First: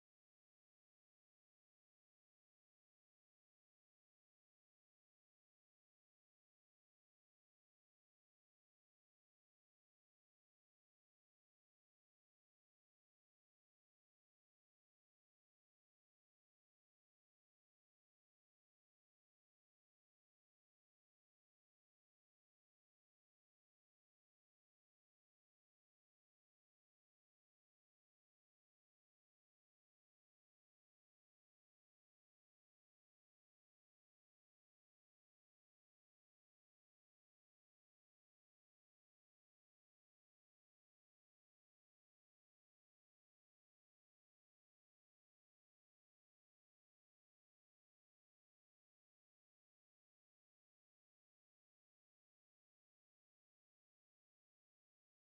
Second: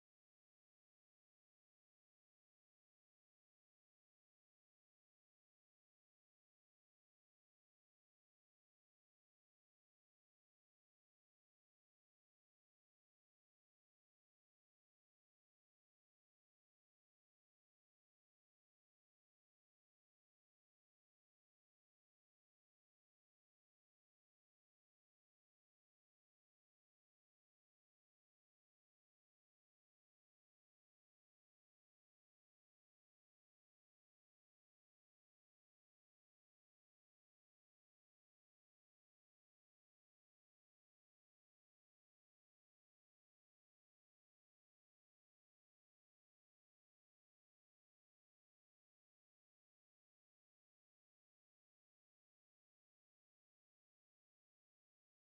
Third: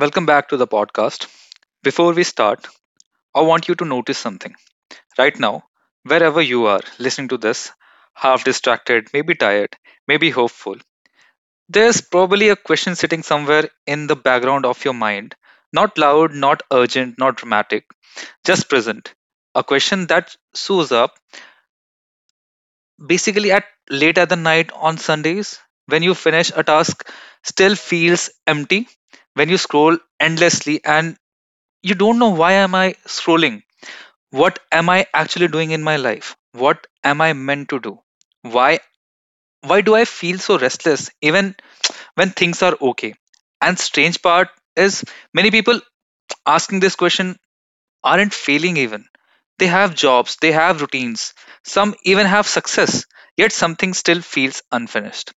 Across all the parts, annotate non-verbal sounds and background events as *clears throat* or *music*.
Welcome back to the podcast. Before we start, I want you to notice something. Right now, wherever you are listening to this, half distracted, maybe tired, maybe hopeful, there's probably a question sitting somewhere in the background of your mind. Not loud, not urgent, not dramatic, just present. A question that shows up basically at late at the night on Sundays when you finish a task still feels empty, when you scroll endlessly and you don't know, why am I scrolling? What am I actually doing in my life? What am I meant to do? Why why do I feel so restless even when things are okay? And strange part is, many people asking this question aren't failing. Even they have jobs, they have routines, some even have success, yet something still feels unfinished.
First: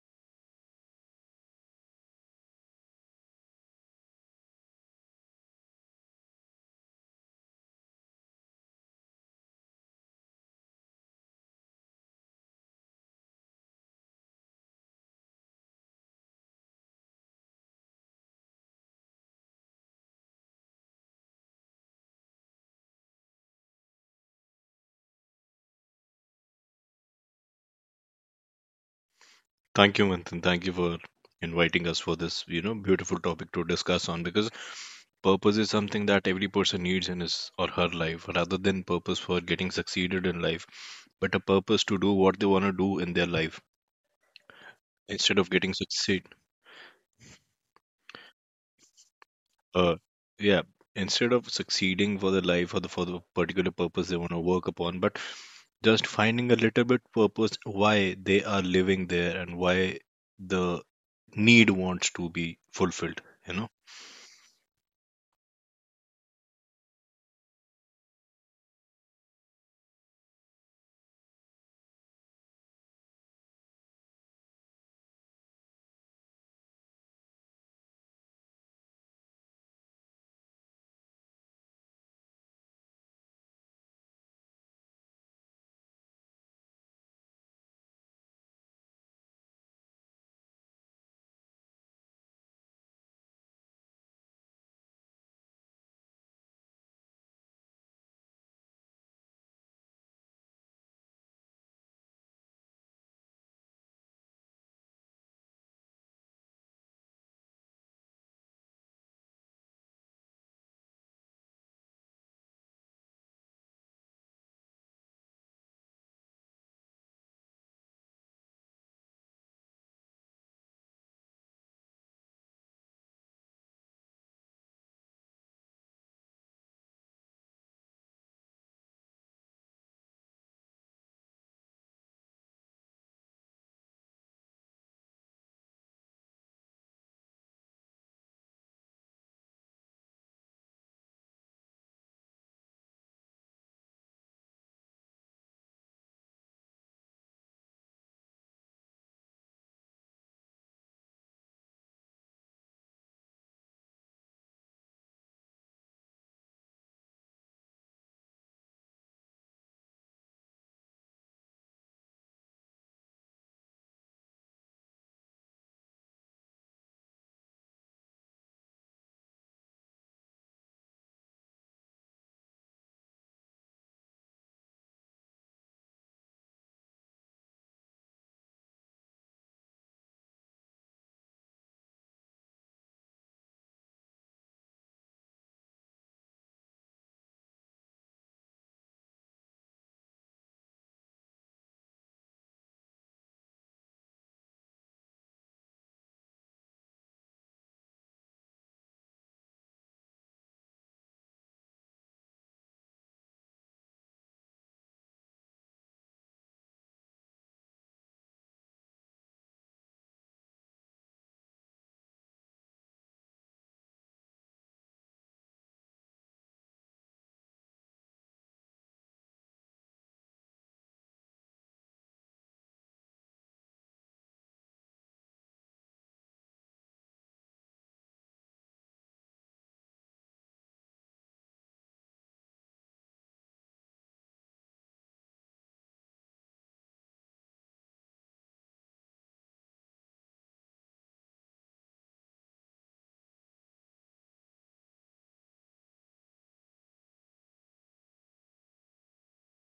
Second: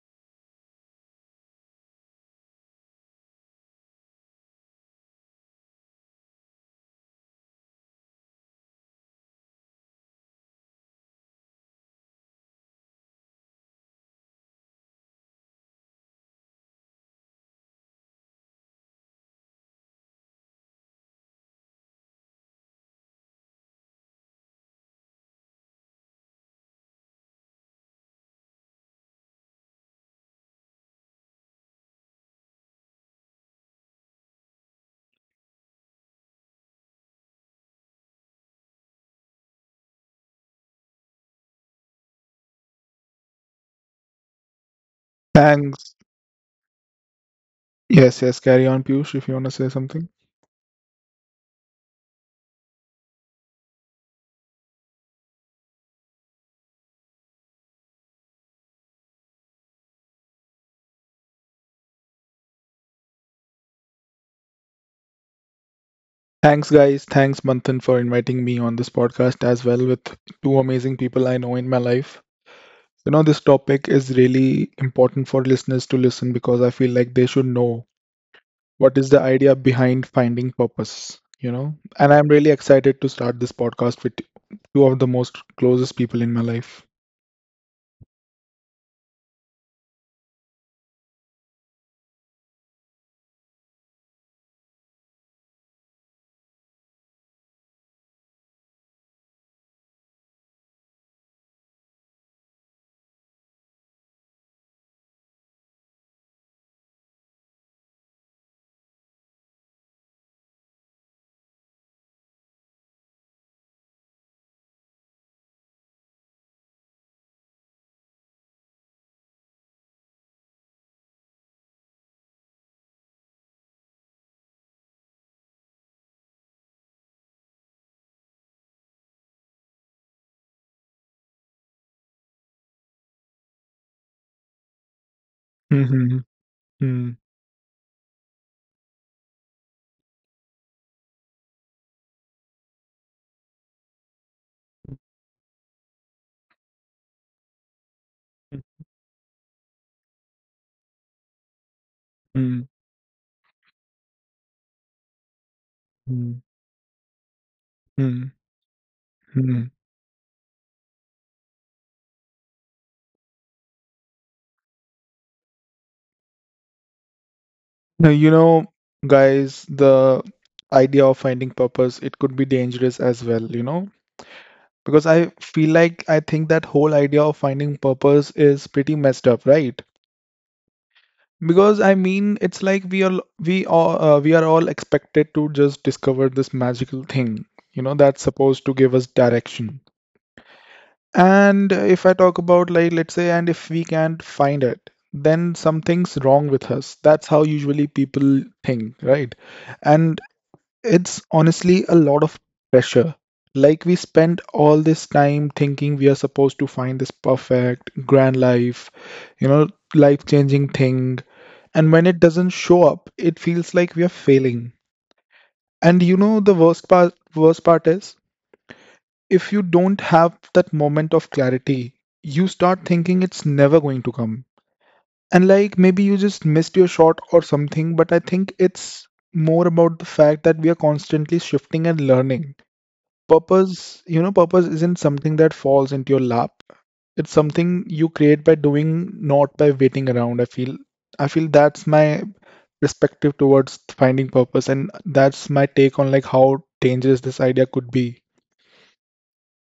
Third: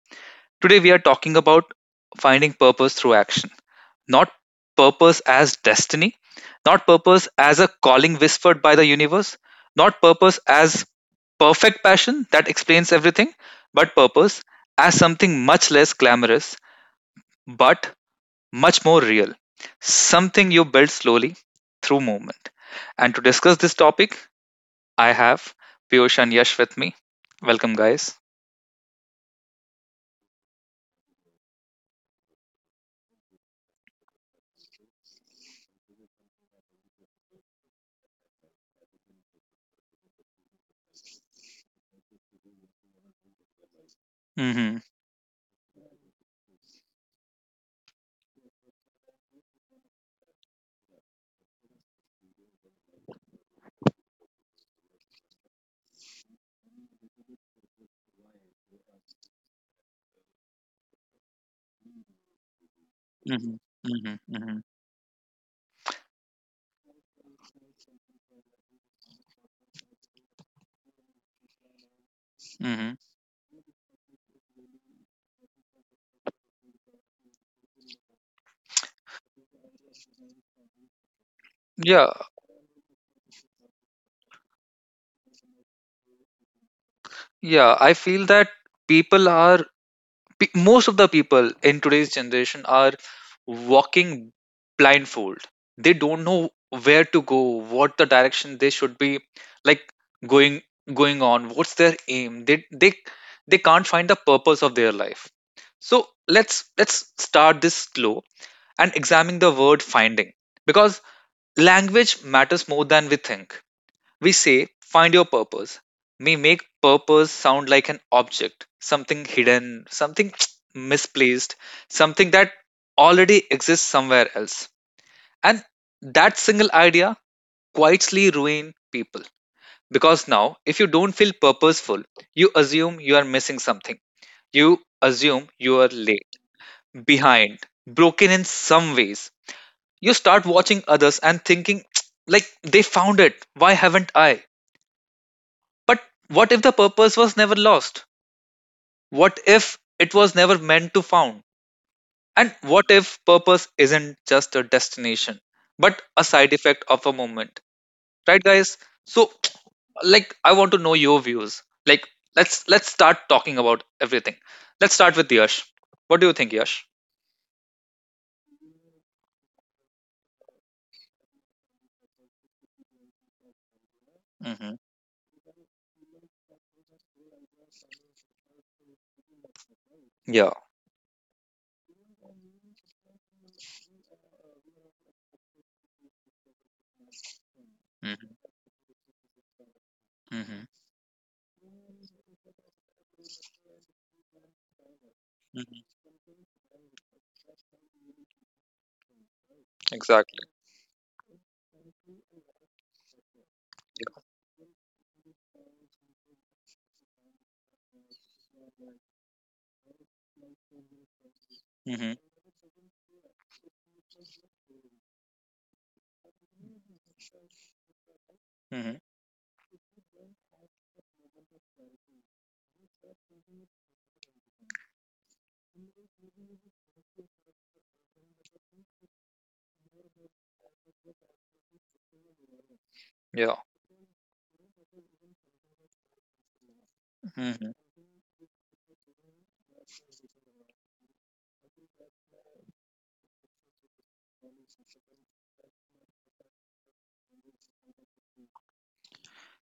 Today, we are talking about finding purpose through action. Not purpose as destiny, not purpose as a calling whispered by the universe, not purpose as perfect passion that explains everything, but purpose as something much less glamorous, but much more real. Something you build slowly through movement. And to discuss this topic, I have Piyush and Yash with me. Welcome, guys. Thank you, Manthan. Thank you for inviting us for this, beautiful topic to discuss on because purpose is something that every person needs in his or her life rather than purpose for getting succeeded in life, but a purpose to do what they want to do in their life Mm-hmm, instead of getting Thanks. succeed. Yes, yes, carry on, Piyush, if you want to say Uh, something. yeah, Instead of succeeding for the life or the for the particular purpose they want to work upon, but just finding a little bit purpose why they are living there and why the need wants to be fulfilled, mm-hmm, you know. mm-hmm, mm-hmm, Thanks, guys. Thanks, Manthan, for inviting me on this podcast as well with two amazing people I know in my life. mm-hmm. You know, this topic is really important for listeners to listen because I feel like they should know what is the idea behind finding purpose, you know? Yeah, And I'm really excited to start this podcast with two of the most closest people in my life. yeah. I feel that people are most of the people in today's generation are walking blindfold. They don't know where to go, what the direction they should be like going going on. What's their aim? They can't find the purpose of their life. So let's start this slow and examine the word finding, because language matters more than we think. We say, find your purpose. We make purpose sound like an object, something hidden, something *tsk* misplaced, something that already exists somewhere else. And that single idea quietly ruins people. Because now, if you don't feel purposeful, you assume you are missing something. You assume you are Mm-hmm. late, behind, broken in some ways. You start watching others and thinking, *tsk* like, they found it. Why haven't I? But what if the purpose was never lost? What if it was never meant to found? And Mm-hmm. what if purpose isn't just a destination, but a side effect of a moment? Mm-hmm. Right, guys? So, like, I want to know your views. Like, let's start talking about everything. Let's start with Yash. What do you think, Yash? Now, you know, guys, the idea of finding purpose, it could be dangerous as well, you know, Hmm. because I feel like I think that whole idea of finding purpose is pretty messed up, right? Yeah. Because I mean, it's like we all we are all expected to just discover this magical thing, you know, that's supposed to give us direction. Mm-hmm. And if I talk about, like, let's say, and if we can't find it, then Hmm. something's wrong with us. That's how usually people think, right? and Exactly. It's honestly a lot of pressure. Like, we Yeah. spend all this time thinking we are supposed to find this perfect, grand life, you know, life-changing thing. And when Mm-hmm. it doesn't show up, it feels like we are failing. And you know the worst part is, Hmm. if you don't have that moment of clarity, you start thinking it's never going to come. And, like, maybe you just missed your shot or something, but I think it's more about the fact that we are constantly shifting and learning Yeah. purpose. You know, purpose isn't something that falls into your lap, it's Hmm. something you create by doing, not by waiting around. I feel that's my perspective towards finding purpose, and that's my take on, like, how dangerous this idea could be.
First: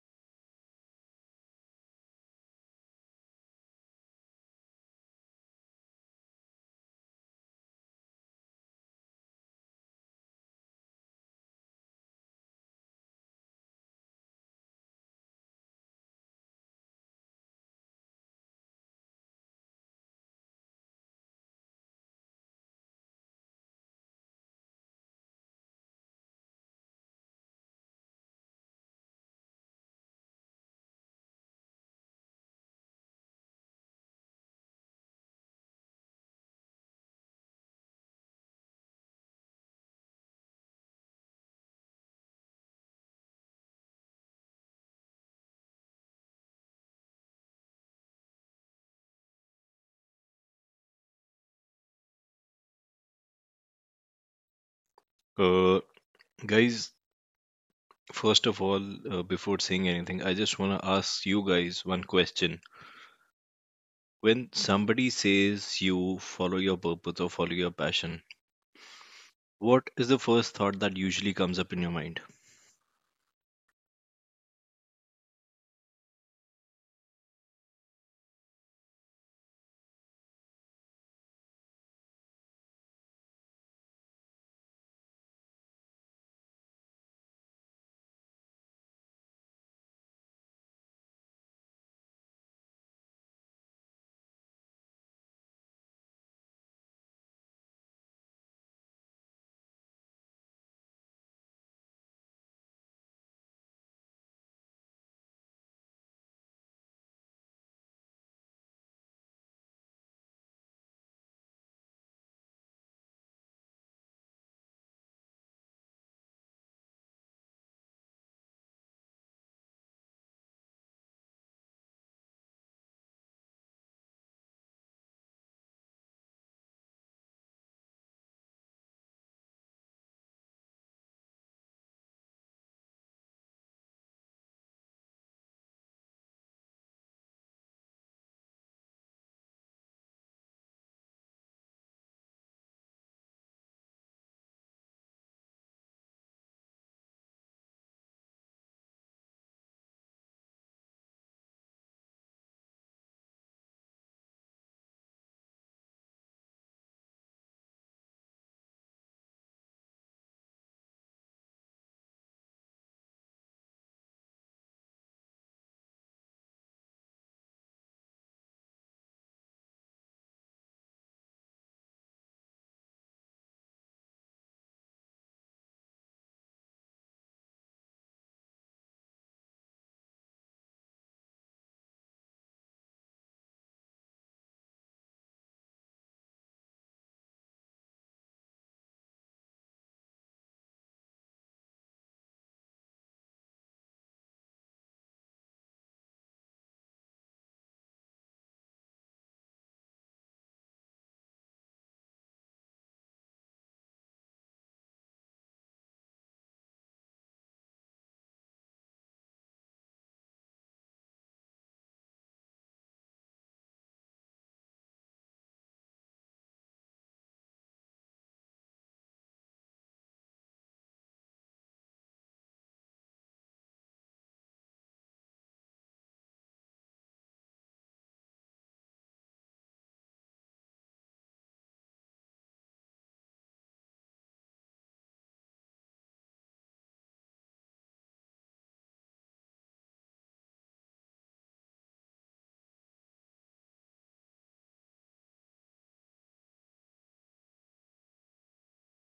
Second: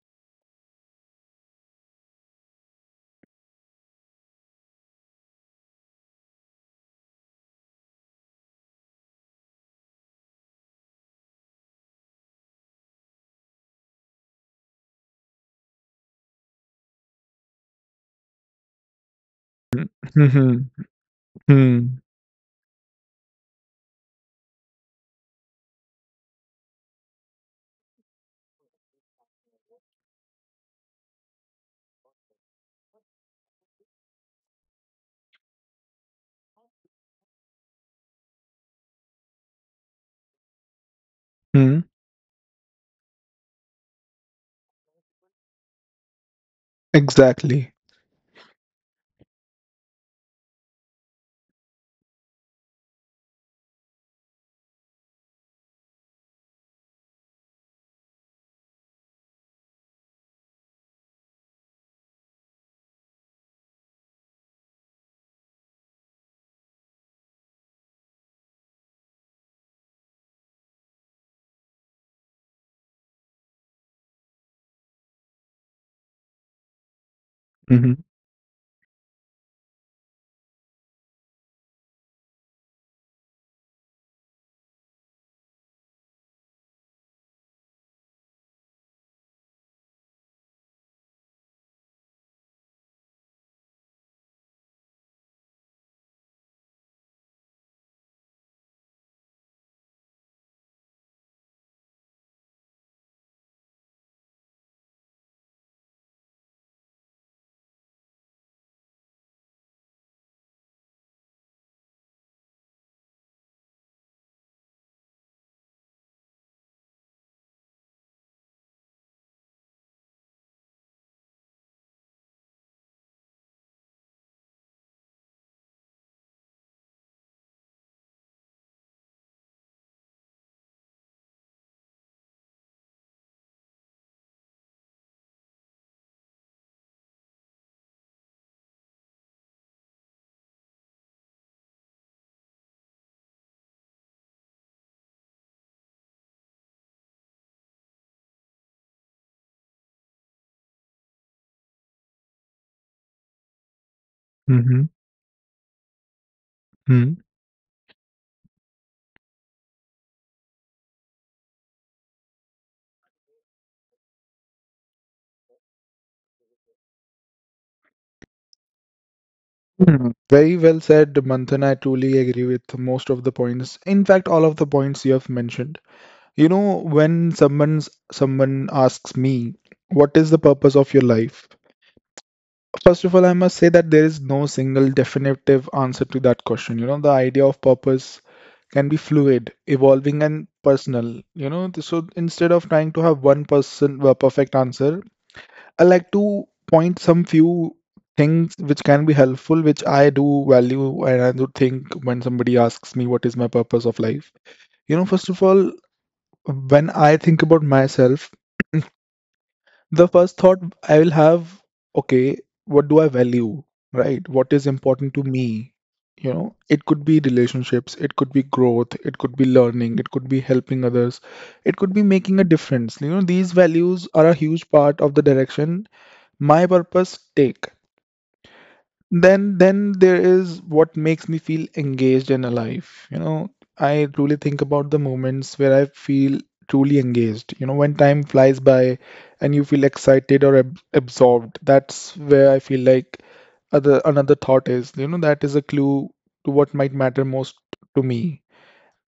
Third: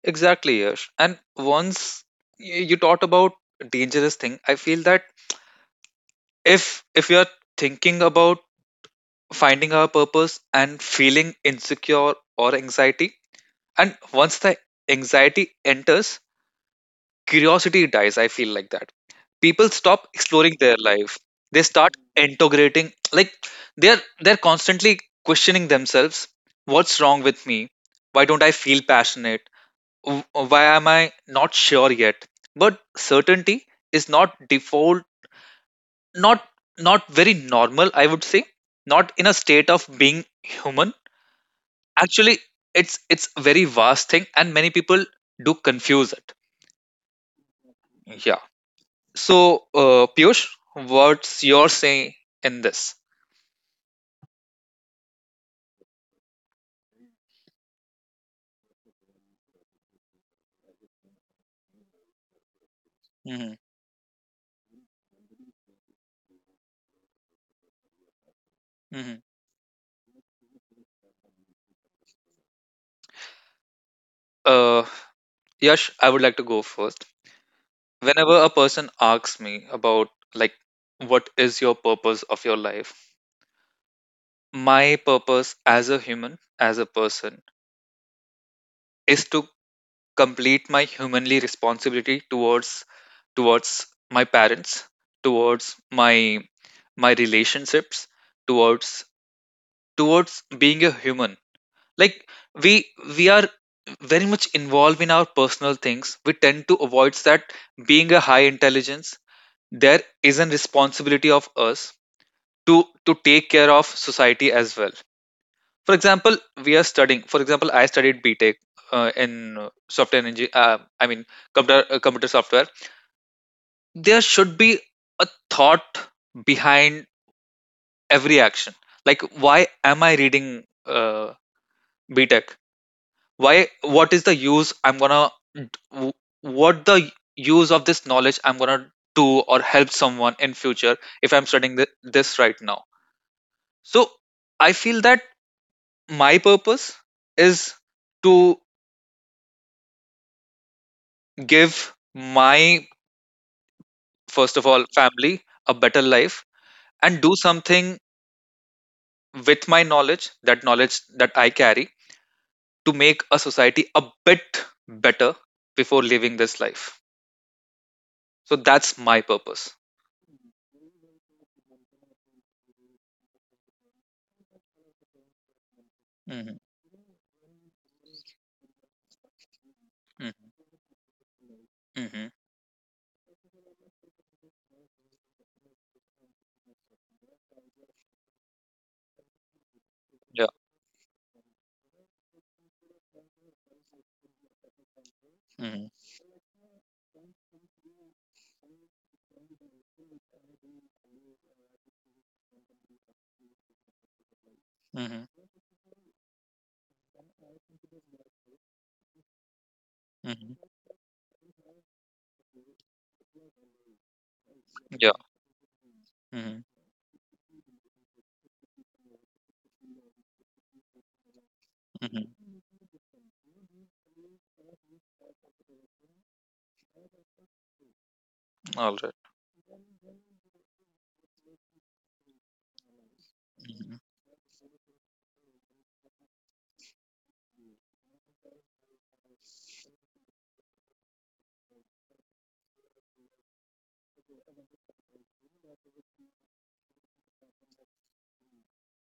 Exactly, Yash. And once you talked about dangerous thing, I feel that if you're thinking about finding our purpose and feeling insecure or anxiety, and once the anxiety enters, curiosity dies. I feel like that people stop exploring Mm-hmm. their life. They Mm-hmm. start integrating, like they're constantly questioning themselves, what's wrong with me? Why don't I feel passionate? W- why am I not sure yet? But certainty is not default, not not very normal, I would say, not in a state of being human. Actually, it's a very vast thing, and many people do confuse it. Exactly. Yeah. So Piyush, what's your say in this? Uh, Guys, first of all, before saying anything, I just want to ask you guys one question. Hmm, When somebody says you follow your purpose or follow your passion, hmm. what is the first thought that usually comes up in your mind? Uh, Yash, I would like to go first. Mm-hmm. Whenever a person asks me about, like, what is your purpose of your life? My purpose as a human, as a person, is to complete my humanly responsibility towards, towards my parents, towards my relationships, towards towards being a human. Like, we we are very much involved in our personal things, we tend to avoid that. Being a high intelligence, there is a responsibility of us to, take care of society as well. For example, we are studying, for example, I studied BTech, in software engineering. I mean, computer, computer software. There should be a thought behind every action. Like, why am I reading uh, BTech? Why, what is the use I'm gonna, what the use of this knowledge I'm gonna do, or help someone in future, if I'm studying this right now? So I feel that my purpose is to give my, first of all, Mm-hmm. family a better life, and do something with my knowledge, that knowledge that I carry, to make a society a bit better before living this life. So that's my purpose. Mm-hmm. Very well said, Manthan. I truly agree with most of the points. In fact, all of the points you have mentioned. You Mhm, know, when someone asks me, what is mhm, the purpose of your life? mhm. First of all, I must say that there is no single definitive answer to that question. You know, the idea of purpose can be fluid, evolving, Yeah. and personal. You know, so instead of trying to have one person a perfect answer, I Mhm, like to point some few things which can be helpful, which I do value and I do think when somebody asks me what is my purpose of life. You know, mhm. first of all, when I think about myself, the first mhm, thought I will have, okay, what do I value, right? What is important yeah. to me? You know, Mhm. it could be relationships, it could be growth, it could be learning, it could be helping others, it could be mhm, making a difference. You know, these values are a huge part of the direction my purpose take. all right Then there is what makes me feel engaged and alive. You know, Mhm. I truly think about the moments where I feel truly engaged. You know, when time flies by and you feel excited or ab absorbed, that's where I feel like other another thought is. You know, that is a clue to what might matter most to me.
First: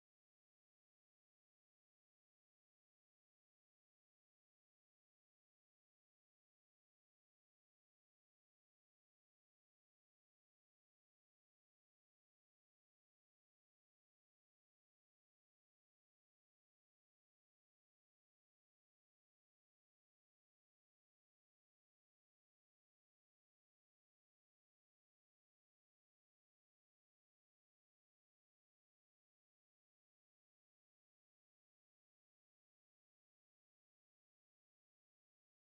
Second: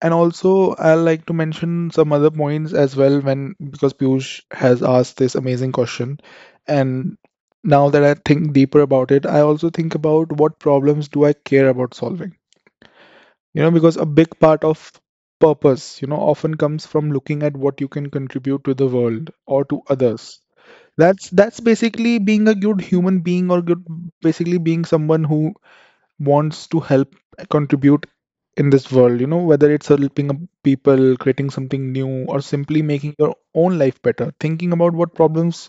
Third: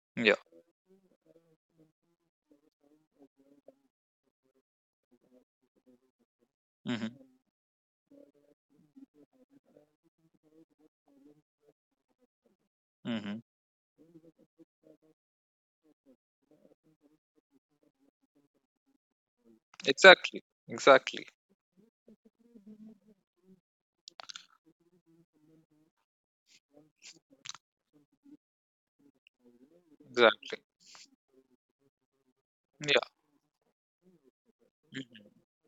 And Yeah. also, I like to mention some other points as well when because Piyush has asked this amazing question. Mhm, And now that I think deeper about it, I also think about what problems do I care about solving? mhm. You know, because a big part of purpose, you know, often comes from looking at what you can contribute to the world or to others. Exactly, exactly. That's basically being a good human being, or good, basically being someone who wants to help, contribute in this world, you know, whether it's helping up Exactly. people, creating something new, or simply Yeah. making your own life better, thinking about what Mhm. problems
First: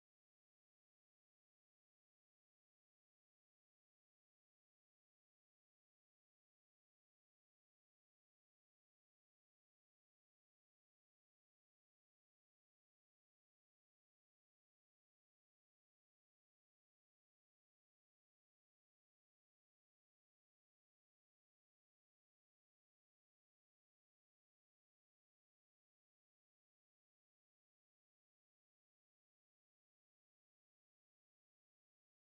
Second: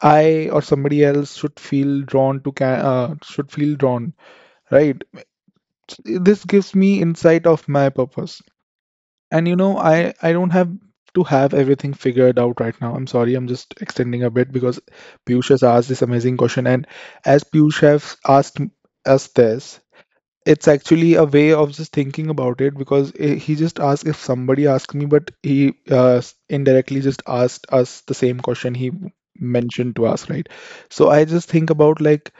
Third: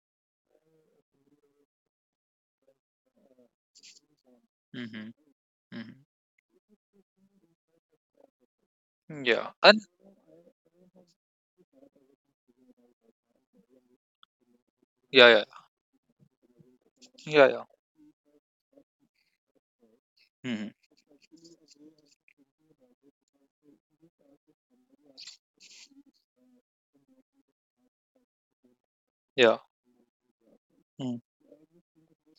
I or somebody else should feel drawn to should feel drawn, right? Mhm, mhm. This gives me insight of my purpose. And Yeah, you know, and I don't have to have everything figured out right now. I'm sorry, I'm just extending a bit because yeah, yeah. Piyush has asked this amazing question. And as Yeah, yeah. Piyush has asked us this, it's Mhm. actually a way of just thinking about it because, I, he just asked if somebody asked me, but he indirectly just asked us the same question he Yeah. mentioned to us, right? So Mm. I just think about, like,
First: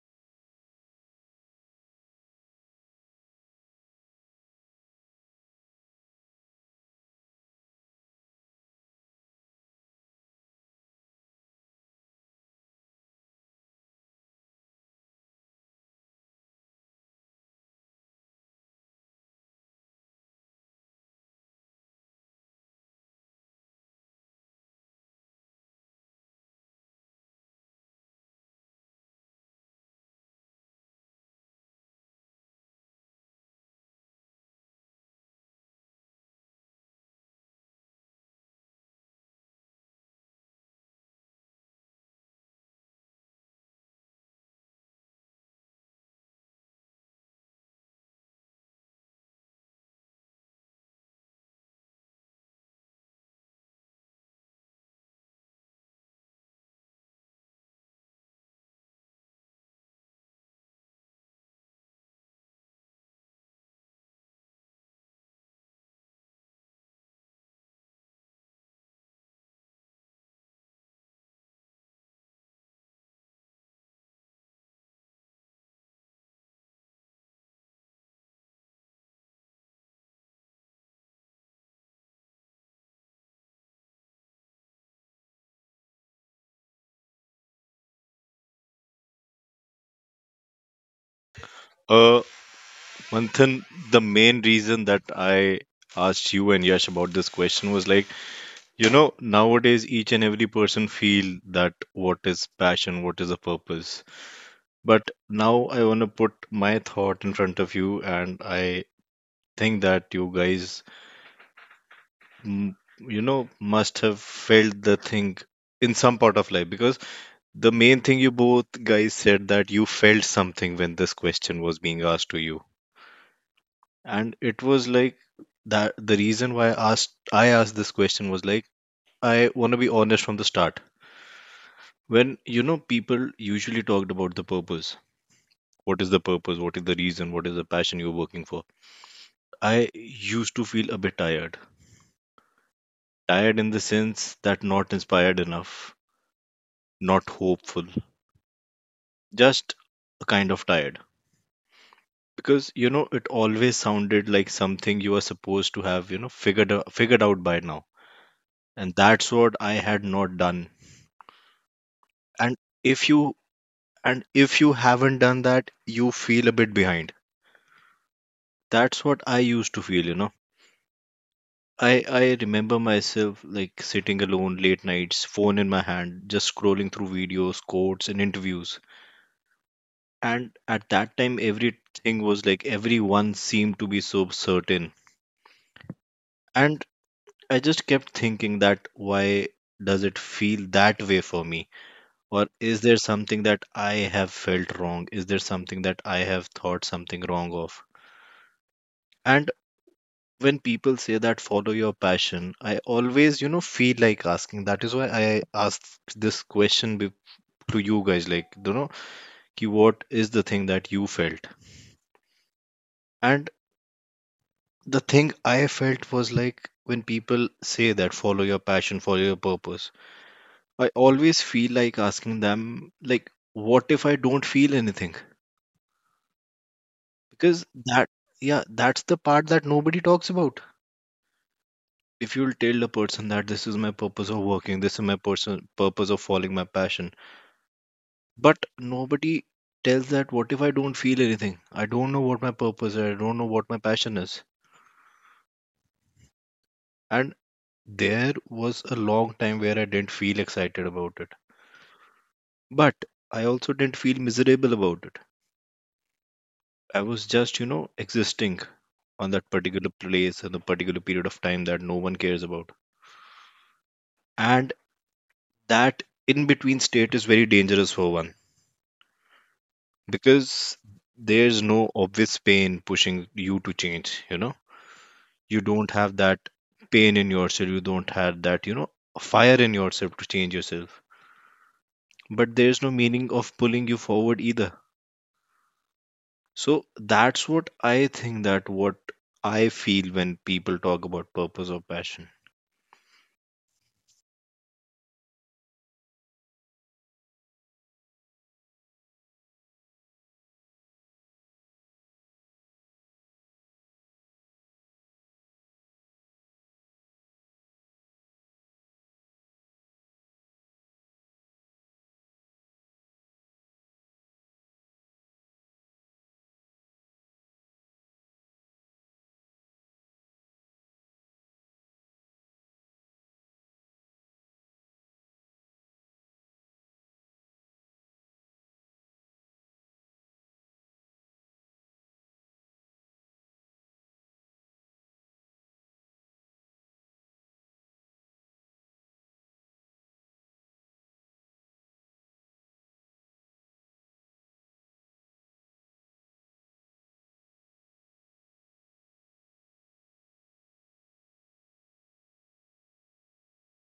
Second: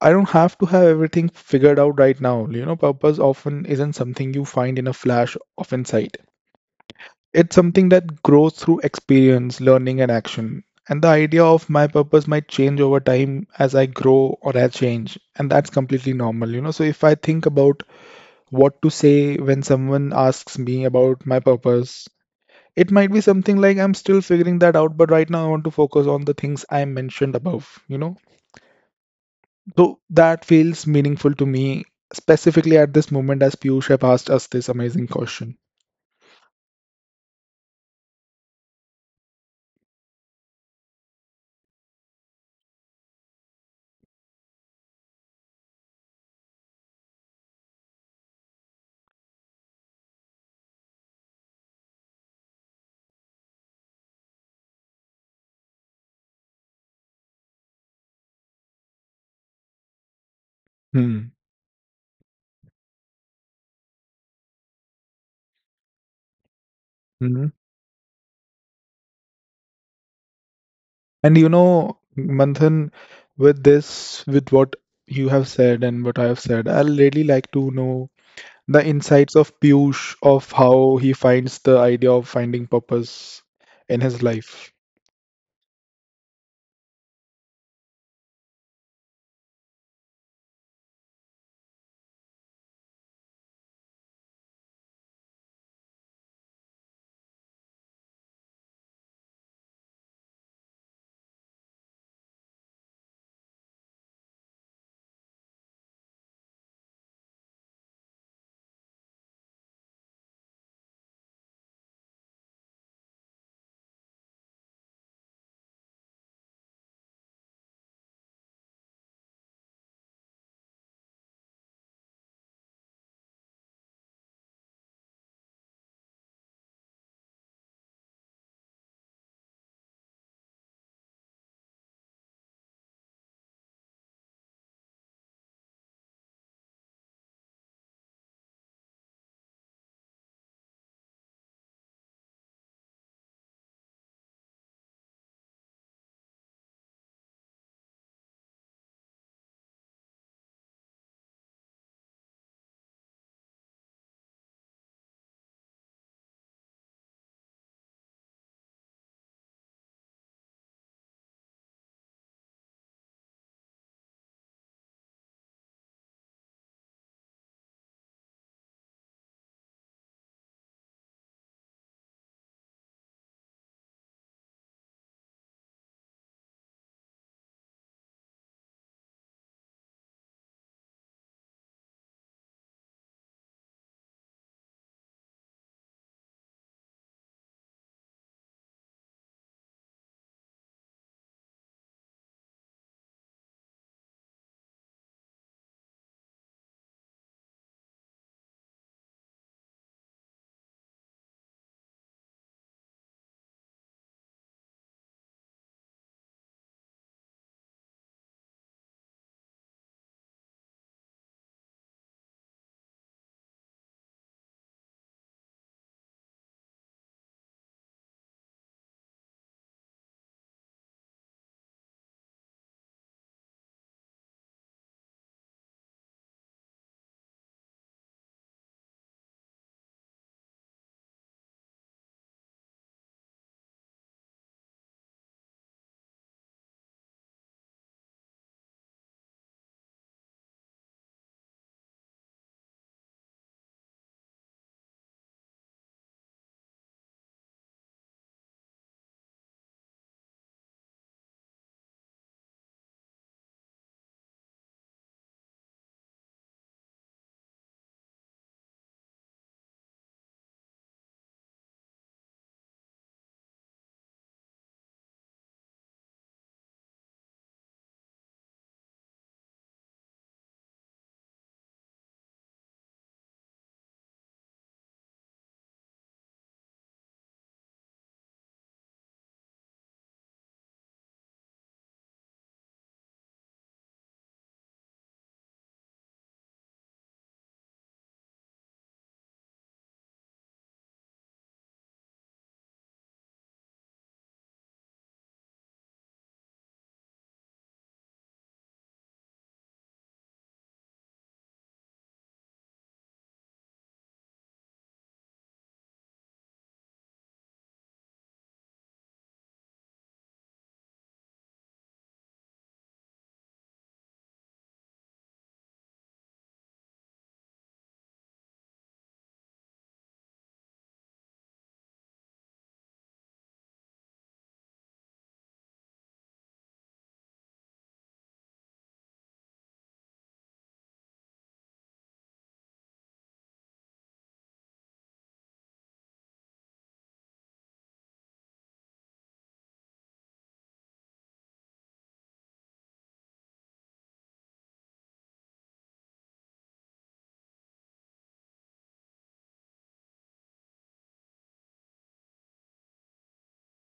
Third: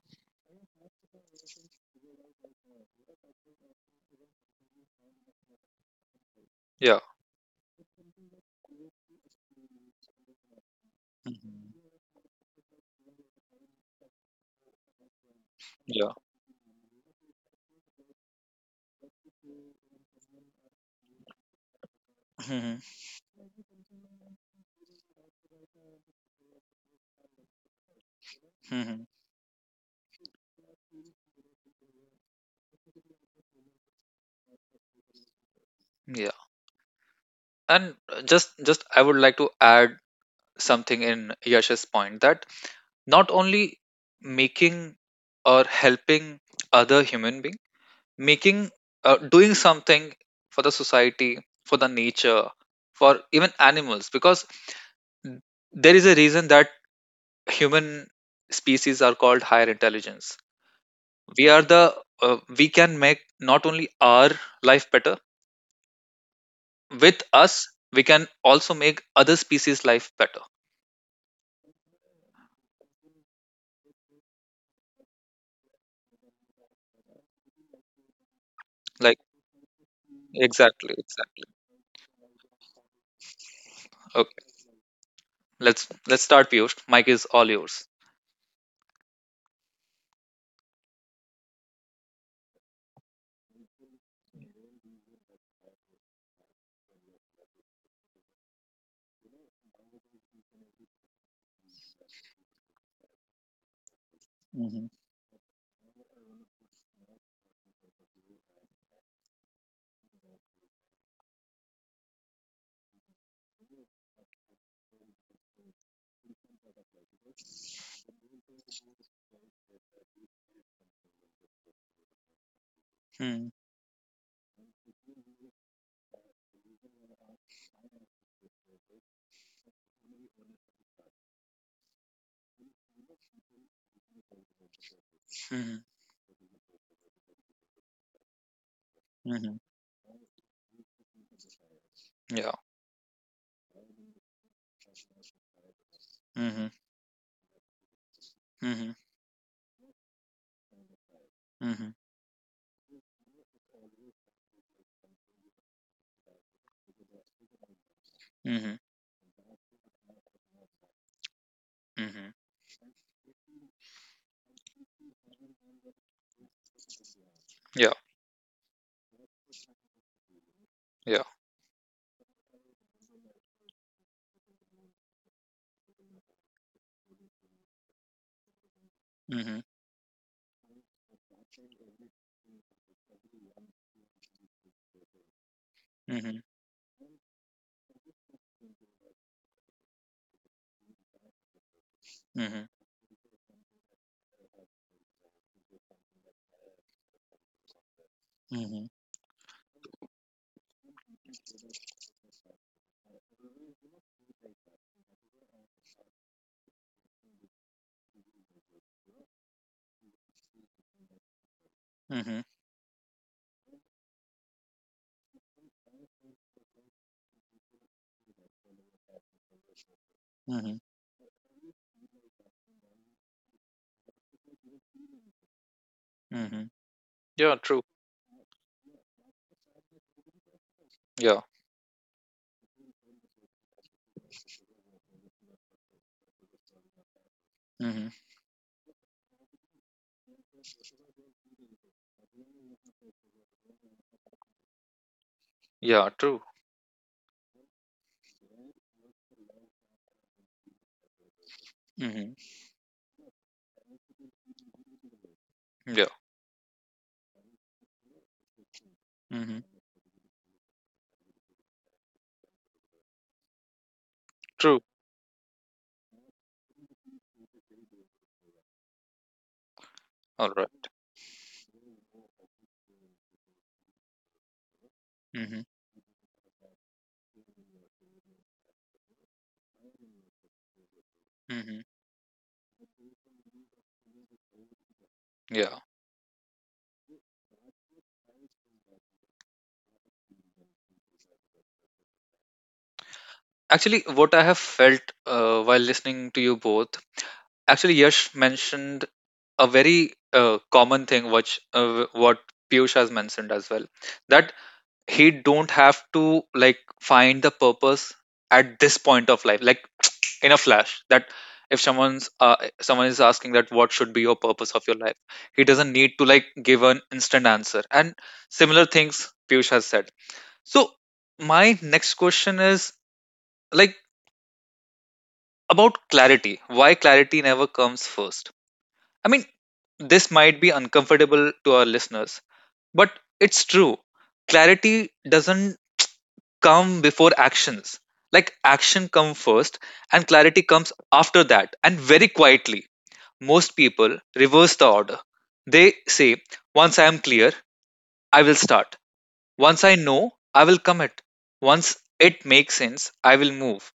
I don't have to have everything figured out right now. You know, purpose often isn't something you find in a flash of insight. Yeah. It's something that grows through experience, learning, and action. And the idea of Mhm. my purpose might change over time as I grow or I change. And that's Yeah. completely normal, you know. So if I think about what to say when someone asks me about my purpose. Mhm, It might be something like, I'm still figuring that out, but right now I want to focus on the things I mentioned above, you know? mhm. So that feels meaningful to me, specifically at this moment as Piyush have asked us this amazing question. Yeah. And just I would like to add something in Yash's point, that not only making or helping other human being, making doing something for the society, for the nature, for even animals, because n- there is a reason that human species are called higher intelligence. Hmm. We are the uh, we can make not only our life better with Hmm. us, we can also make other species life better. And you know, Manthan, with this, with what you have said and what I have said, I'll really like to know the Like, insights of Piyush of exactly, how he exactly. finds the idea of finding purpose in his Okay, life. let's start. Piyush, mike is all yours. Uh, Manthan, the main reason that I asked you and Yash about this question was like, you know, nowadays each and every person feel that what is passion, what is a purpose. But now I want to put my thought in front of you, and I think that you guys, you know, must have felt the thing in some part of life because the main thing you both guys said that you felt something when this question was being asked to you. Hmm. And it was like that the reason why I asked this question was like I want to be honest from the start. When you know people usually talked about the purpose. Hmm, What is the purpose? What is the reason? What is the passion you're working for? hmm, hmm. I used to feel a bit tired. Yeah. Tired in the sense that not inspired enough, Hmm, hmm. not hopeful, Hmm, hmm, just a kind of tired. hmm. Because you know, it always sounded like something you were supposed to have, figured out by now. Hmm, And that's what I had not done. hmm, hmm. And if you if you haven't done that, you feel a bit behind. Yeah, That's what I used to feel, you know. yeah. I remember myself like sitting alone late nights, phone in my hand, just scrolling through videos, quotes, and interviews, hmm and at that time everything was like everyone seemed to be so certain, hmm hmm, and I just kept thinking that why does it feel that way for me, hmm. or Hmm, is there something that I have felt wrong, is there something that I have thought something wrong of? hmm, hmm. And when people say that follow your passion, I always you know feel like asking, that is why I asked this question to you guys, like, you know, ki what is the thing that you felt? Hmm, hmm, And the thing I felt was like when people say that follow your passion, follow your purpose, hmm, I always feel like asking them, like, what if I don't feel anything? hmm, hmm. Yeah, Because true. that, yeah, that's the part that nobody talks about. Yeah. If you'll tell a person that this is my purpose of working, this is my person purpose of following my passion, Hmm, hmm. but nobody tells that what if I don't feel anything? I don't know what my purpose is, I don't know what my passion is. Yeah, true. And there was a long time where I didn't feel excited about it. Hmm, hmm. But I also didn't feel miserable about it. Yeah. I was just, you know, existing on that Mhm. particular place and the particular period of time that no one cares about. And True. that in between state is very dangerous for one All because right. there's no obvious pain pushing you to change, you know. You Mhm. don't have that pain in yourself, you don't have that, you know, fire in yourself to change yourself. Mhm. But there's no meaning of pulling you forward either. Yeah. So that's what I think, that what I feel when people talk about purpose or passion. Actually, what I have felt while listening to you both, actually, Yash mentioned a very common thing, which what Piyush has mentioned as well, that he don't have to like find the purpose at this point of life, like *tsk* in a flash. That if someone is asking that what should be your purpose of your life, he doesn't need to like give an instant answer. And similar things Piyush has said. So my next question is, like, about clarity. Why clarity never comes first? I mean, this might be uncomfortable to our listeners, but it's true. Clarity doesn't come before actions. Like, action come first, and clarity comes after that, and very quietly. Most people reverse the order. They say, once I am clear, I will start. Once I know, I will commit. Once it makes sense, I will move.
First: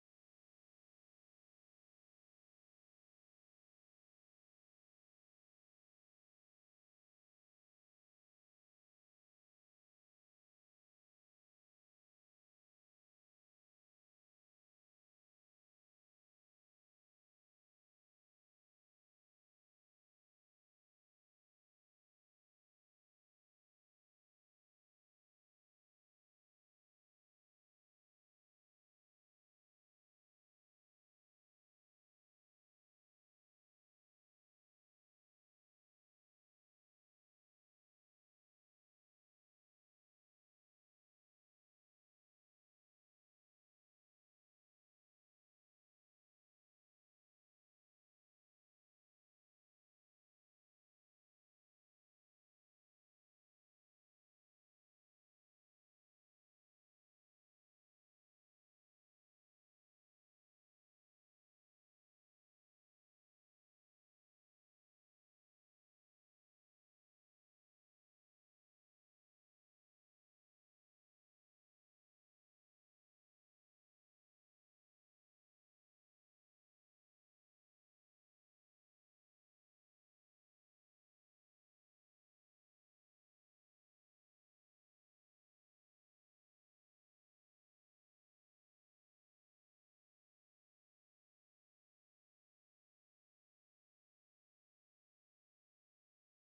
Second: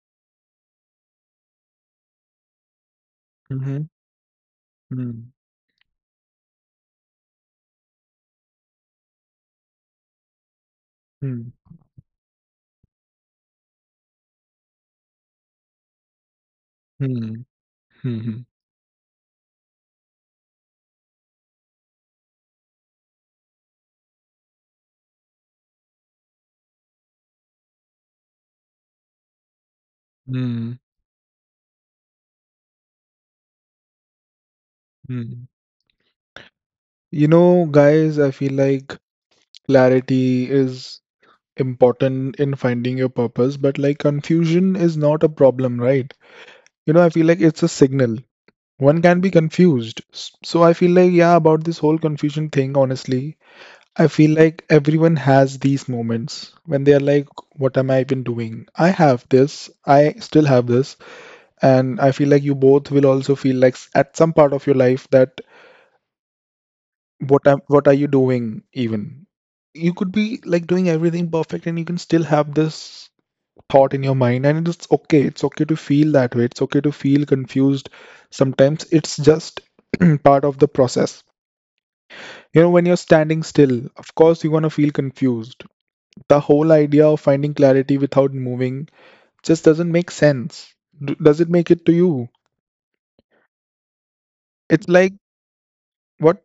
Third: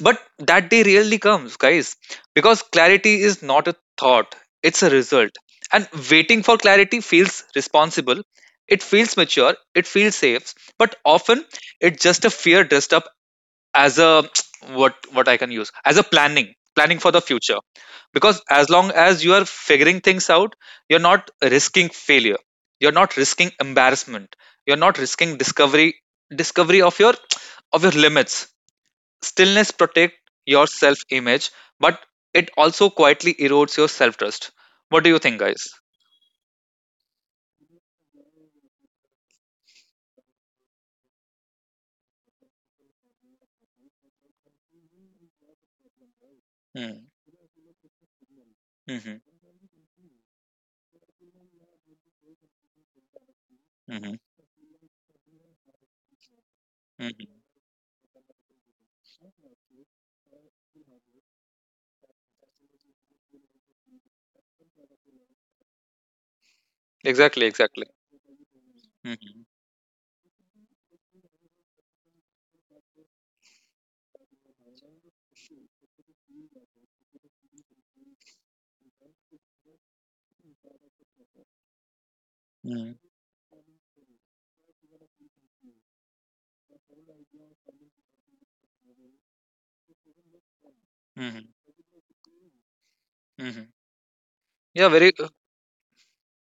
But that day really comes, guys, because clarity is not a Mm-hmm. thought, it's a Mm-hmm. result. And waiting for clarity feels responsible, it feels mature, it feels safe, but often it's just a fear dressed up as a, *tsk* what I can use as a planning, for the Mm-hmm. future. Because as long as you are figuring things out, you're not risking failure, you're not risking embarrassment, you're not risking discovery of your *tsk* of your limits. Stillness protect your Mm-hmm. self image, but it also quietly erodes your self trust. What do you think, hmm guys? You know, guys, I feel like clarity is important in finding your purpose, but, like, confusion is not a problem, right? You know, Mm, I feel like it's a signal. One hmm, can be confused. So I feel like, yeah, about this whole confusion thing, honestly, I hmm, feel like everyone has these moments when they are like, hmm. what am I even doing? I have this, I still have this, and I feel like you both will also feel like at some part of your life that Exactly, exactly. what are you doing even? Mm-hmm, You could be like doing everything perfect and you can still have this thought in your mind and it's okay. It's okay to feel that way. It's okay to feel confused. Sometimes it's just *clears throat* part of the process. You know, when you're standing still, of course, you're going to feel confused. The whole idea of finding clarity without moving just doesn't make sense. Does it hmm, make it to you? hmm. Yeah, It's very. like, what?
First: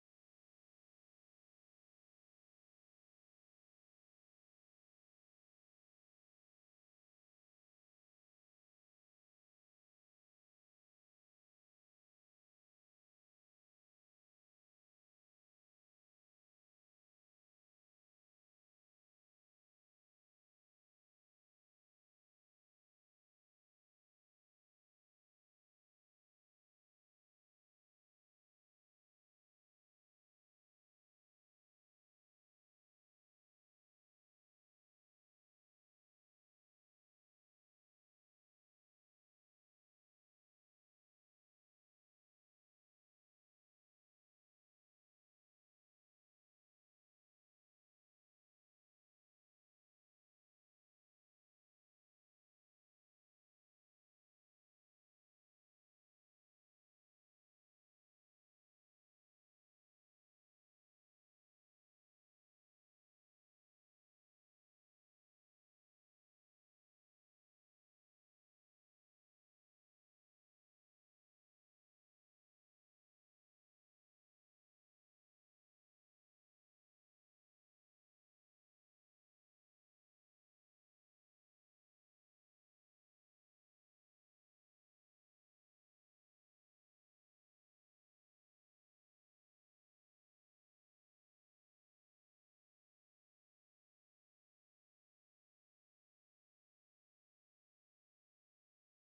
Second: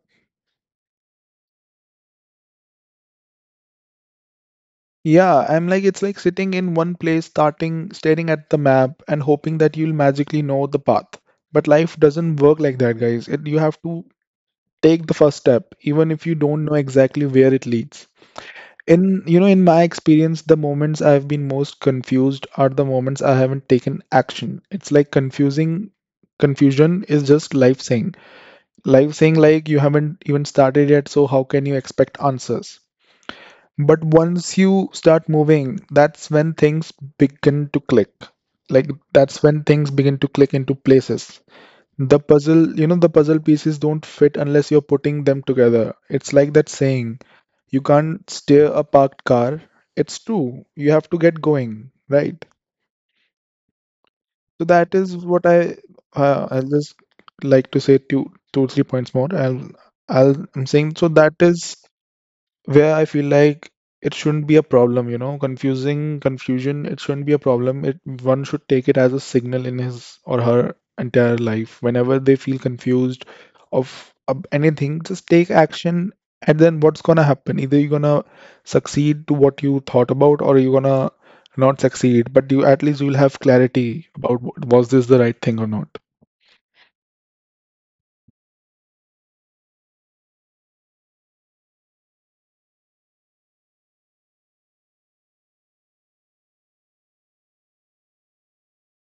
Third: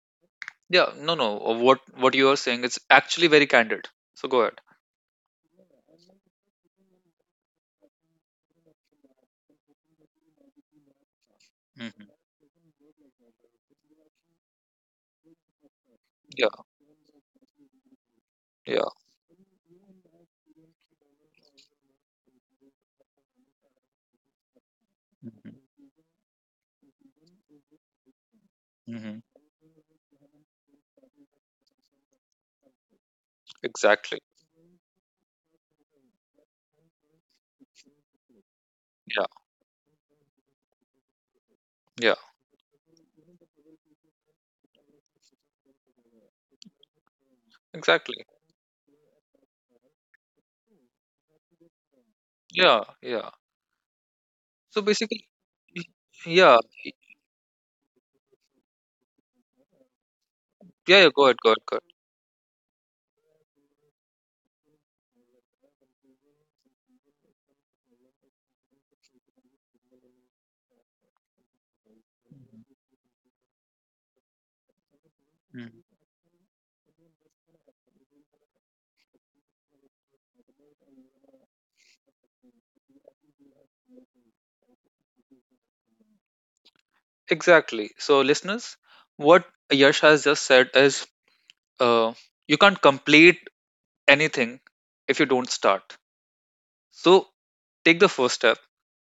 Yeah, no, no. What you are saying is actually very candid. So go ahead. Yeah, I'm like, it's like sitting in one place, starting, staring at the map, and hoping that you'll magically know the path. But life Hmm. doesn't work like that, guys. It, you have to take the first step, even if you Yeah, don't know exactly where it leads. yeah. In, you know, in my experience, the moments I've been most confused are the moments I haven't taken action. It's like Hmm, confusing confusion is just life saying life hmm. saying like, you haven't even started yet, so how can you expect answers? But Exactly. once you start moving, that's when things begin to click. Yeah, Into places. yeah. The puzzle, you know, the puzzle pieces don't fit unless you're putting them together. It's like that saying, you Exactly. can't steer a parked car. It's true. You have to get going, right? Yeah, yeah. So So that is basically, what I, y- yeah, I'll just like to say two two three points more. I'm saying, yeah, so yeah, go that ahead, go ahead, is go where I feel like it shouldn't be a problem, you know, confusing confusion, it shouldn't be a problem. It, one should take it as a signal in his or her entire life. Whenever they feel confused of anything, just take ahead. Mm. action, and then what's gonna happen? Either you're gonna succeed to what you thought about or you're gonna not succeed, but you at least you'll have clarity about what, was this the right thing or not. Exactly. So, listeners, what Yash has just said is, uh, you can't complete anything if you don't start. So, take the first step,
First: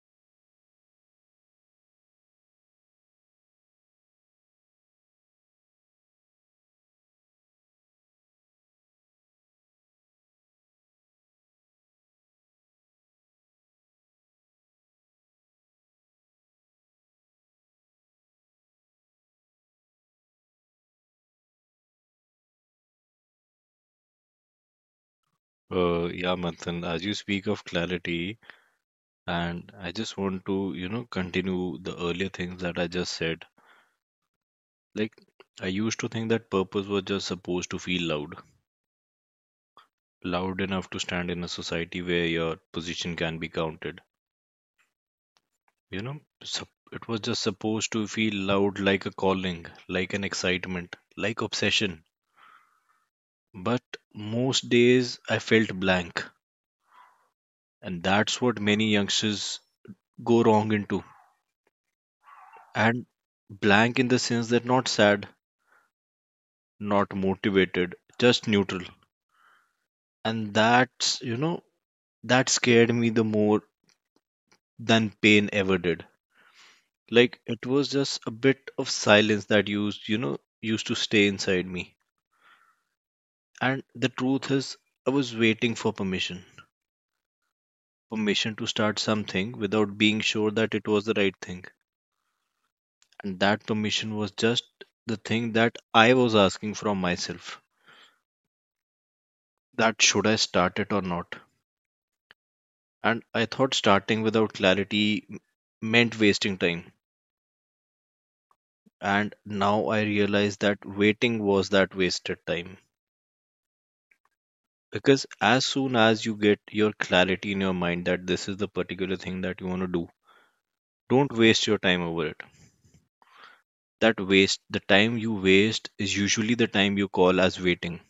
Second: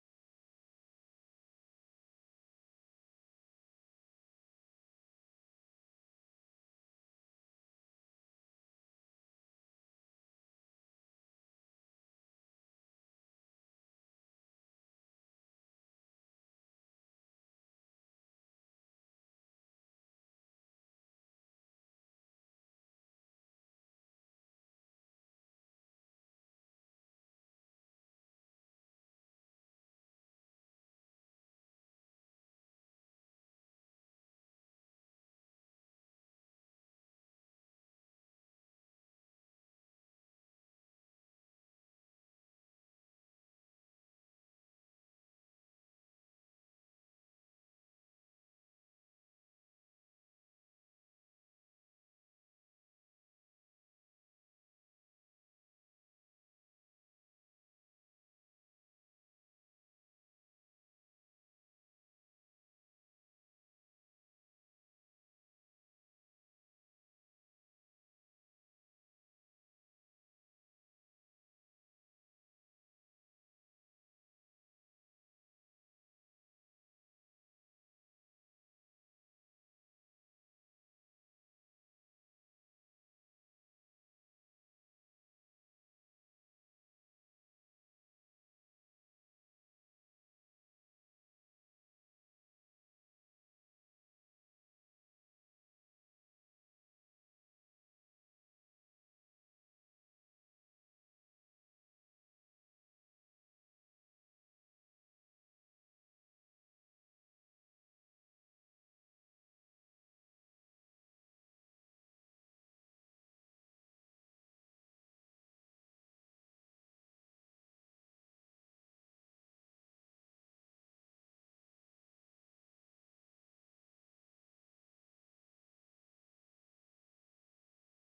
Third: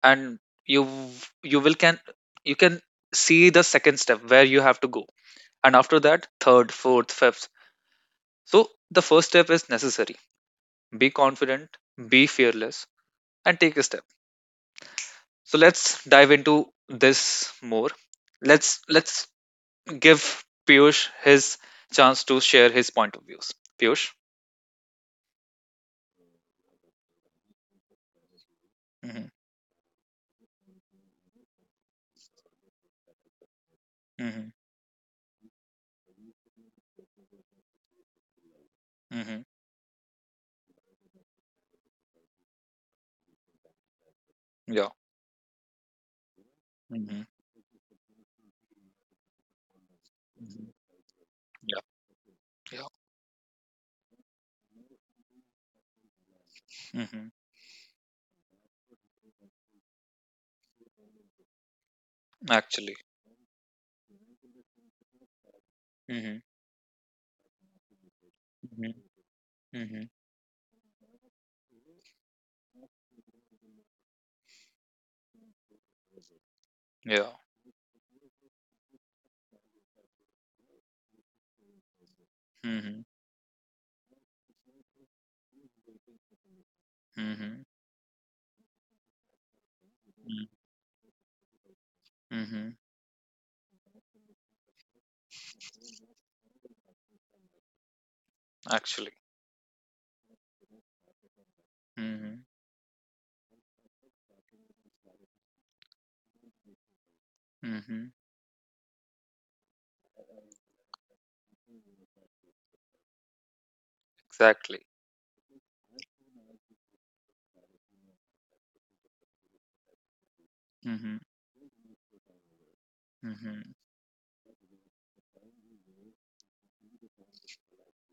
and you you will can you can see the second step where you have to go, and after that, third, fourth, fifth. So, the first step is necessary. Be confident, be fearless, and take a step. So let's dive into this more. Let's give Piyush his chance to share his point of views. Piyush. Yeah, Manthan, as you speak of clarity, Mhm, and I just want to, continue the earlier things that I just said. mhm, Like, I used to think that purpose was just supposed to feel loud, mhm. loud enough to stand in a society where your position can be counted. Yeah. You know, it was Mhm, just supposed to feel loud, like a calling, like an mhm. excitement, like Yeah. obsession. Yeah. But most days I felt blank, Mhm. and that's what many youngsters go wrong into. Actually. And blank in the sense that not sad, Mhm, not motivated, just neutral. mhm, mhm. And that's, you know, that scared me the more than pain ever did. Yeah. Like it was just a bit of silence that used to stay inside me. Mhm, And the truth is, I was waiting for permission. mhm. Permission to start something without being Mm. sure that it was the right thing. Mhm. And that permission was just the thing that I was asking from myself. Actually. That should I start it or not? Mhm. And I thought starting without clarity meant wasting time. Mhm. And now I realize that waiting was that wasted time. Exactly. Because as soon as you get your clarity in your mind that this is the particular thing that you want to do, Mhm. don't waste your time over it. Mhm. That waste, the time you waste is usually the time you call as waiting.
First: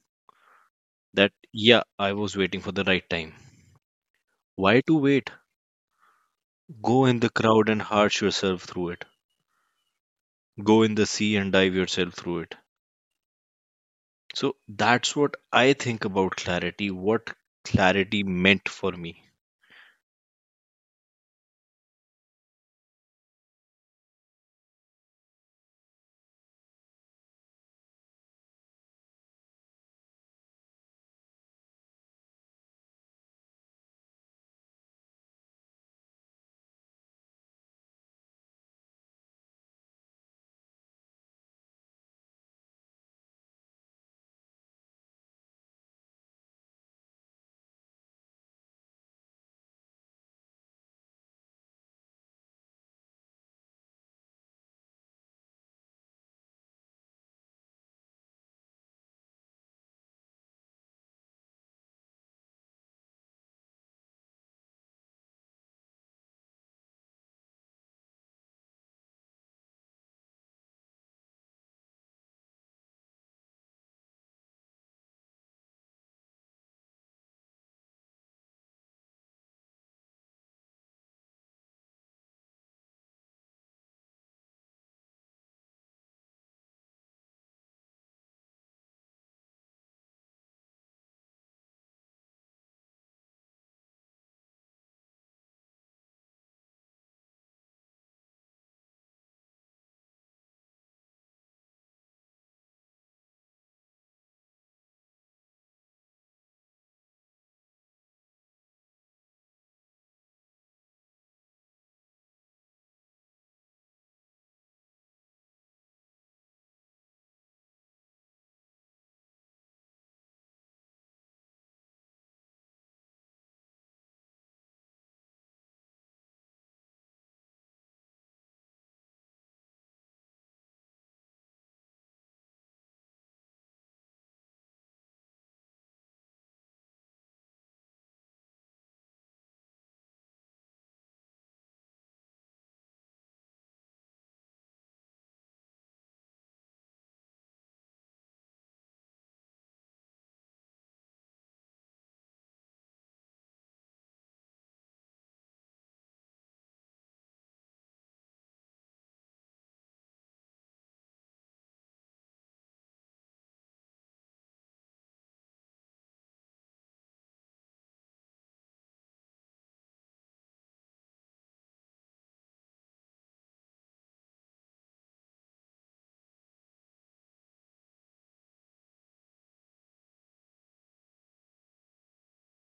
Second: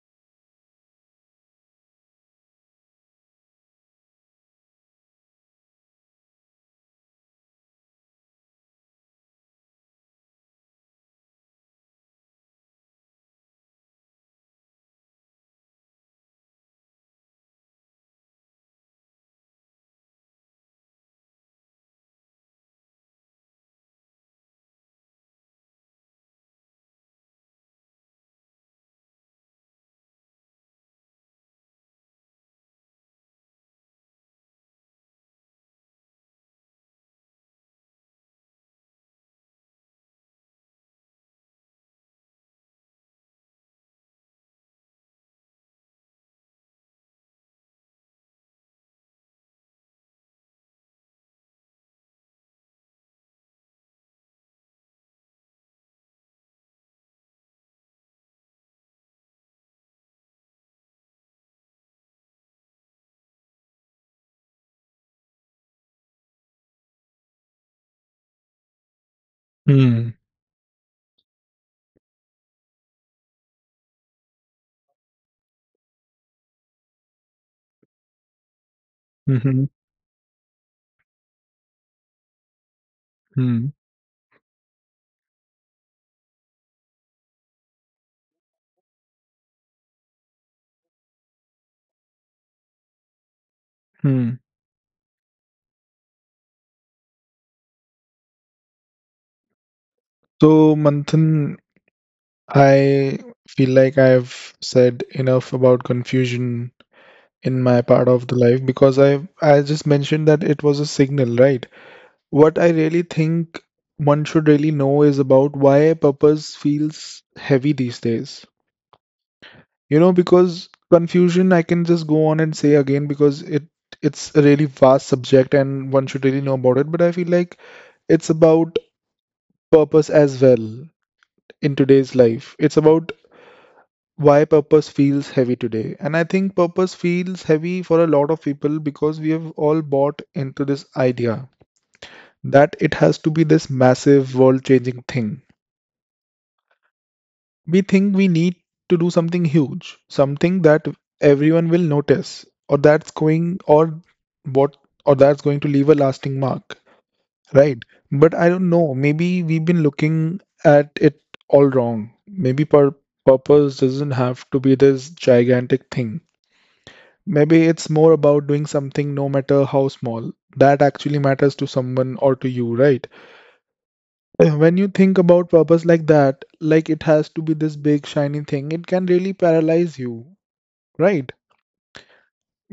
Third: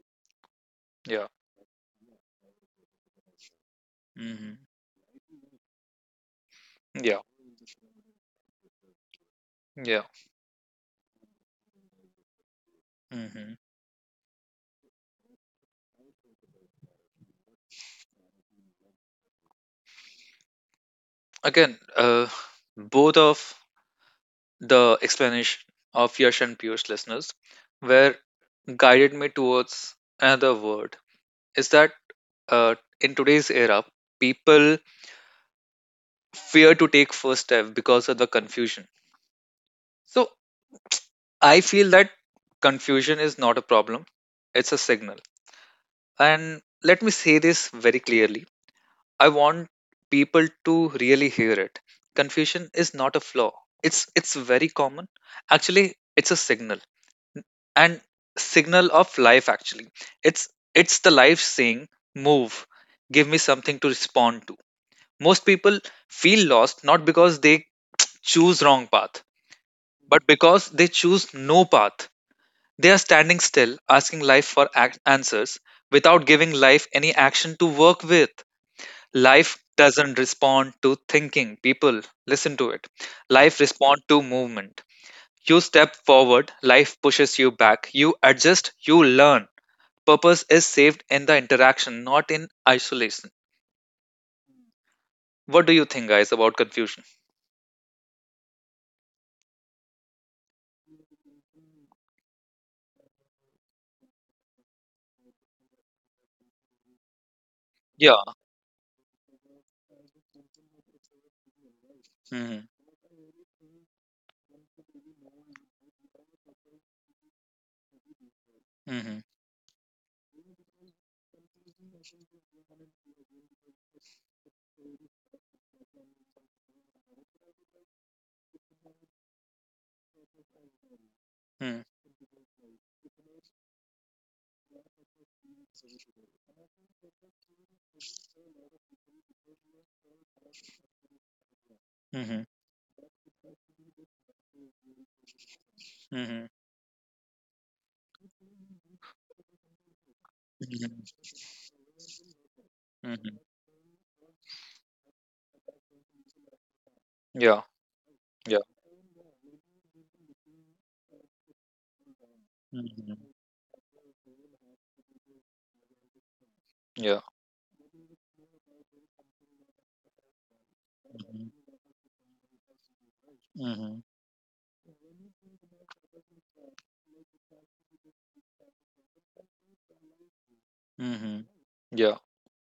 Yeah. That, yeah, I was waiting for the right time. Mhm. Why to wait? Go Yeah. in the crowd and harsh yourself through it. Yeah. Go in the sea and dive yourself through it. Mhm. So that's what I think about clarity, what clarity meant for me. Again, both of the explanation of Yash and Piyush, listeners, where guided me towards another word, is that uh, in today's era, people fear to take first step because of the confusion. So I feel that confusion is not a problem; it's a signal. And let me say this very clearly: I want people to really hear it. Confusion is not a flaw; it's very common. Actually, it's a signal, and signal of life. Actually, it's the life saying, move, give me something to respond to. Most people feel lost, not because they choose wrong path, Hmm. but because they choose no path. They are standing still, asking life for answers without giving life any action to work with. Life Mm-hmm. doesn't respond to thinking people, listen to it. Life Hmm. respond to movement. You step forward, life pushes you back, you adjust, you learn. Purpose is saved in the interaction, not in isolation. Hmm. What do you think, guys, about confusion? So, Manthan, I feel like I've said enough about confusion in my part Yeah. of the life because I just mentioned that it was a signal, right? What Mm-hmm. I really think one should really know is about why purpose feels heavy these days. Mm-hmm. You know, because confusion I can just go on and say again because it's a really vast subject and one should really know about it, but I feel like it's about purpose as well in today's life. It's about why purpose feels heavy today. And I think purpose feels heavy for a lot of people because we have all bought into this idea Mm-hmm. that it has to be this massive world changing thing. Mm-hmm. We think we need to do something huge, something that Mm-hmm. everyone will notice, or that's Hmm. going, what or that's going to leave a lasting mark, Yeah. right? But I Yeah. don't know, maybe we've been looking at it all wrong. Maybe Mm-hmm. purpose doesn't have to be this gigantic thing. Yeah. Maybe it's more about doing something, no matter how small, that actually Mm-hmm. matters to someone or to you, right? Mm-hmm. When you think about purpose like that, like it has to be this big shiny thing, it can really paralyze you, right? Mm-hmm. Yeah.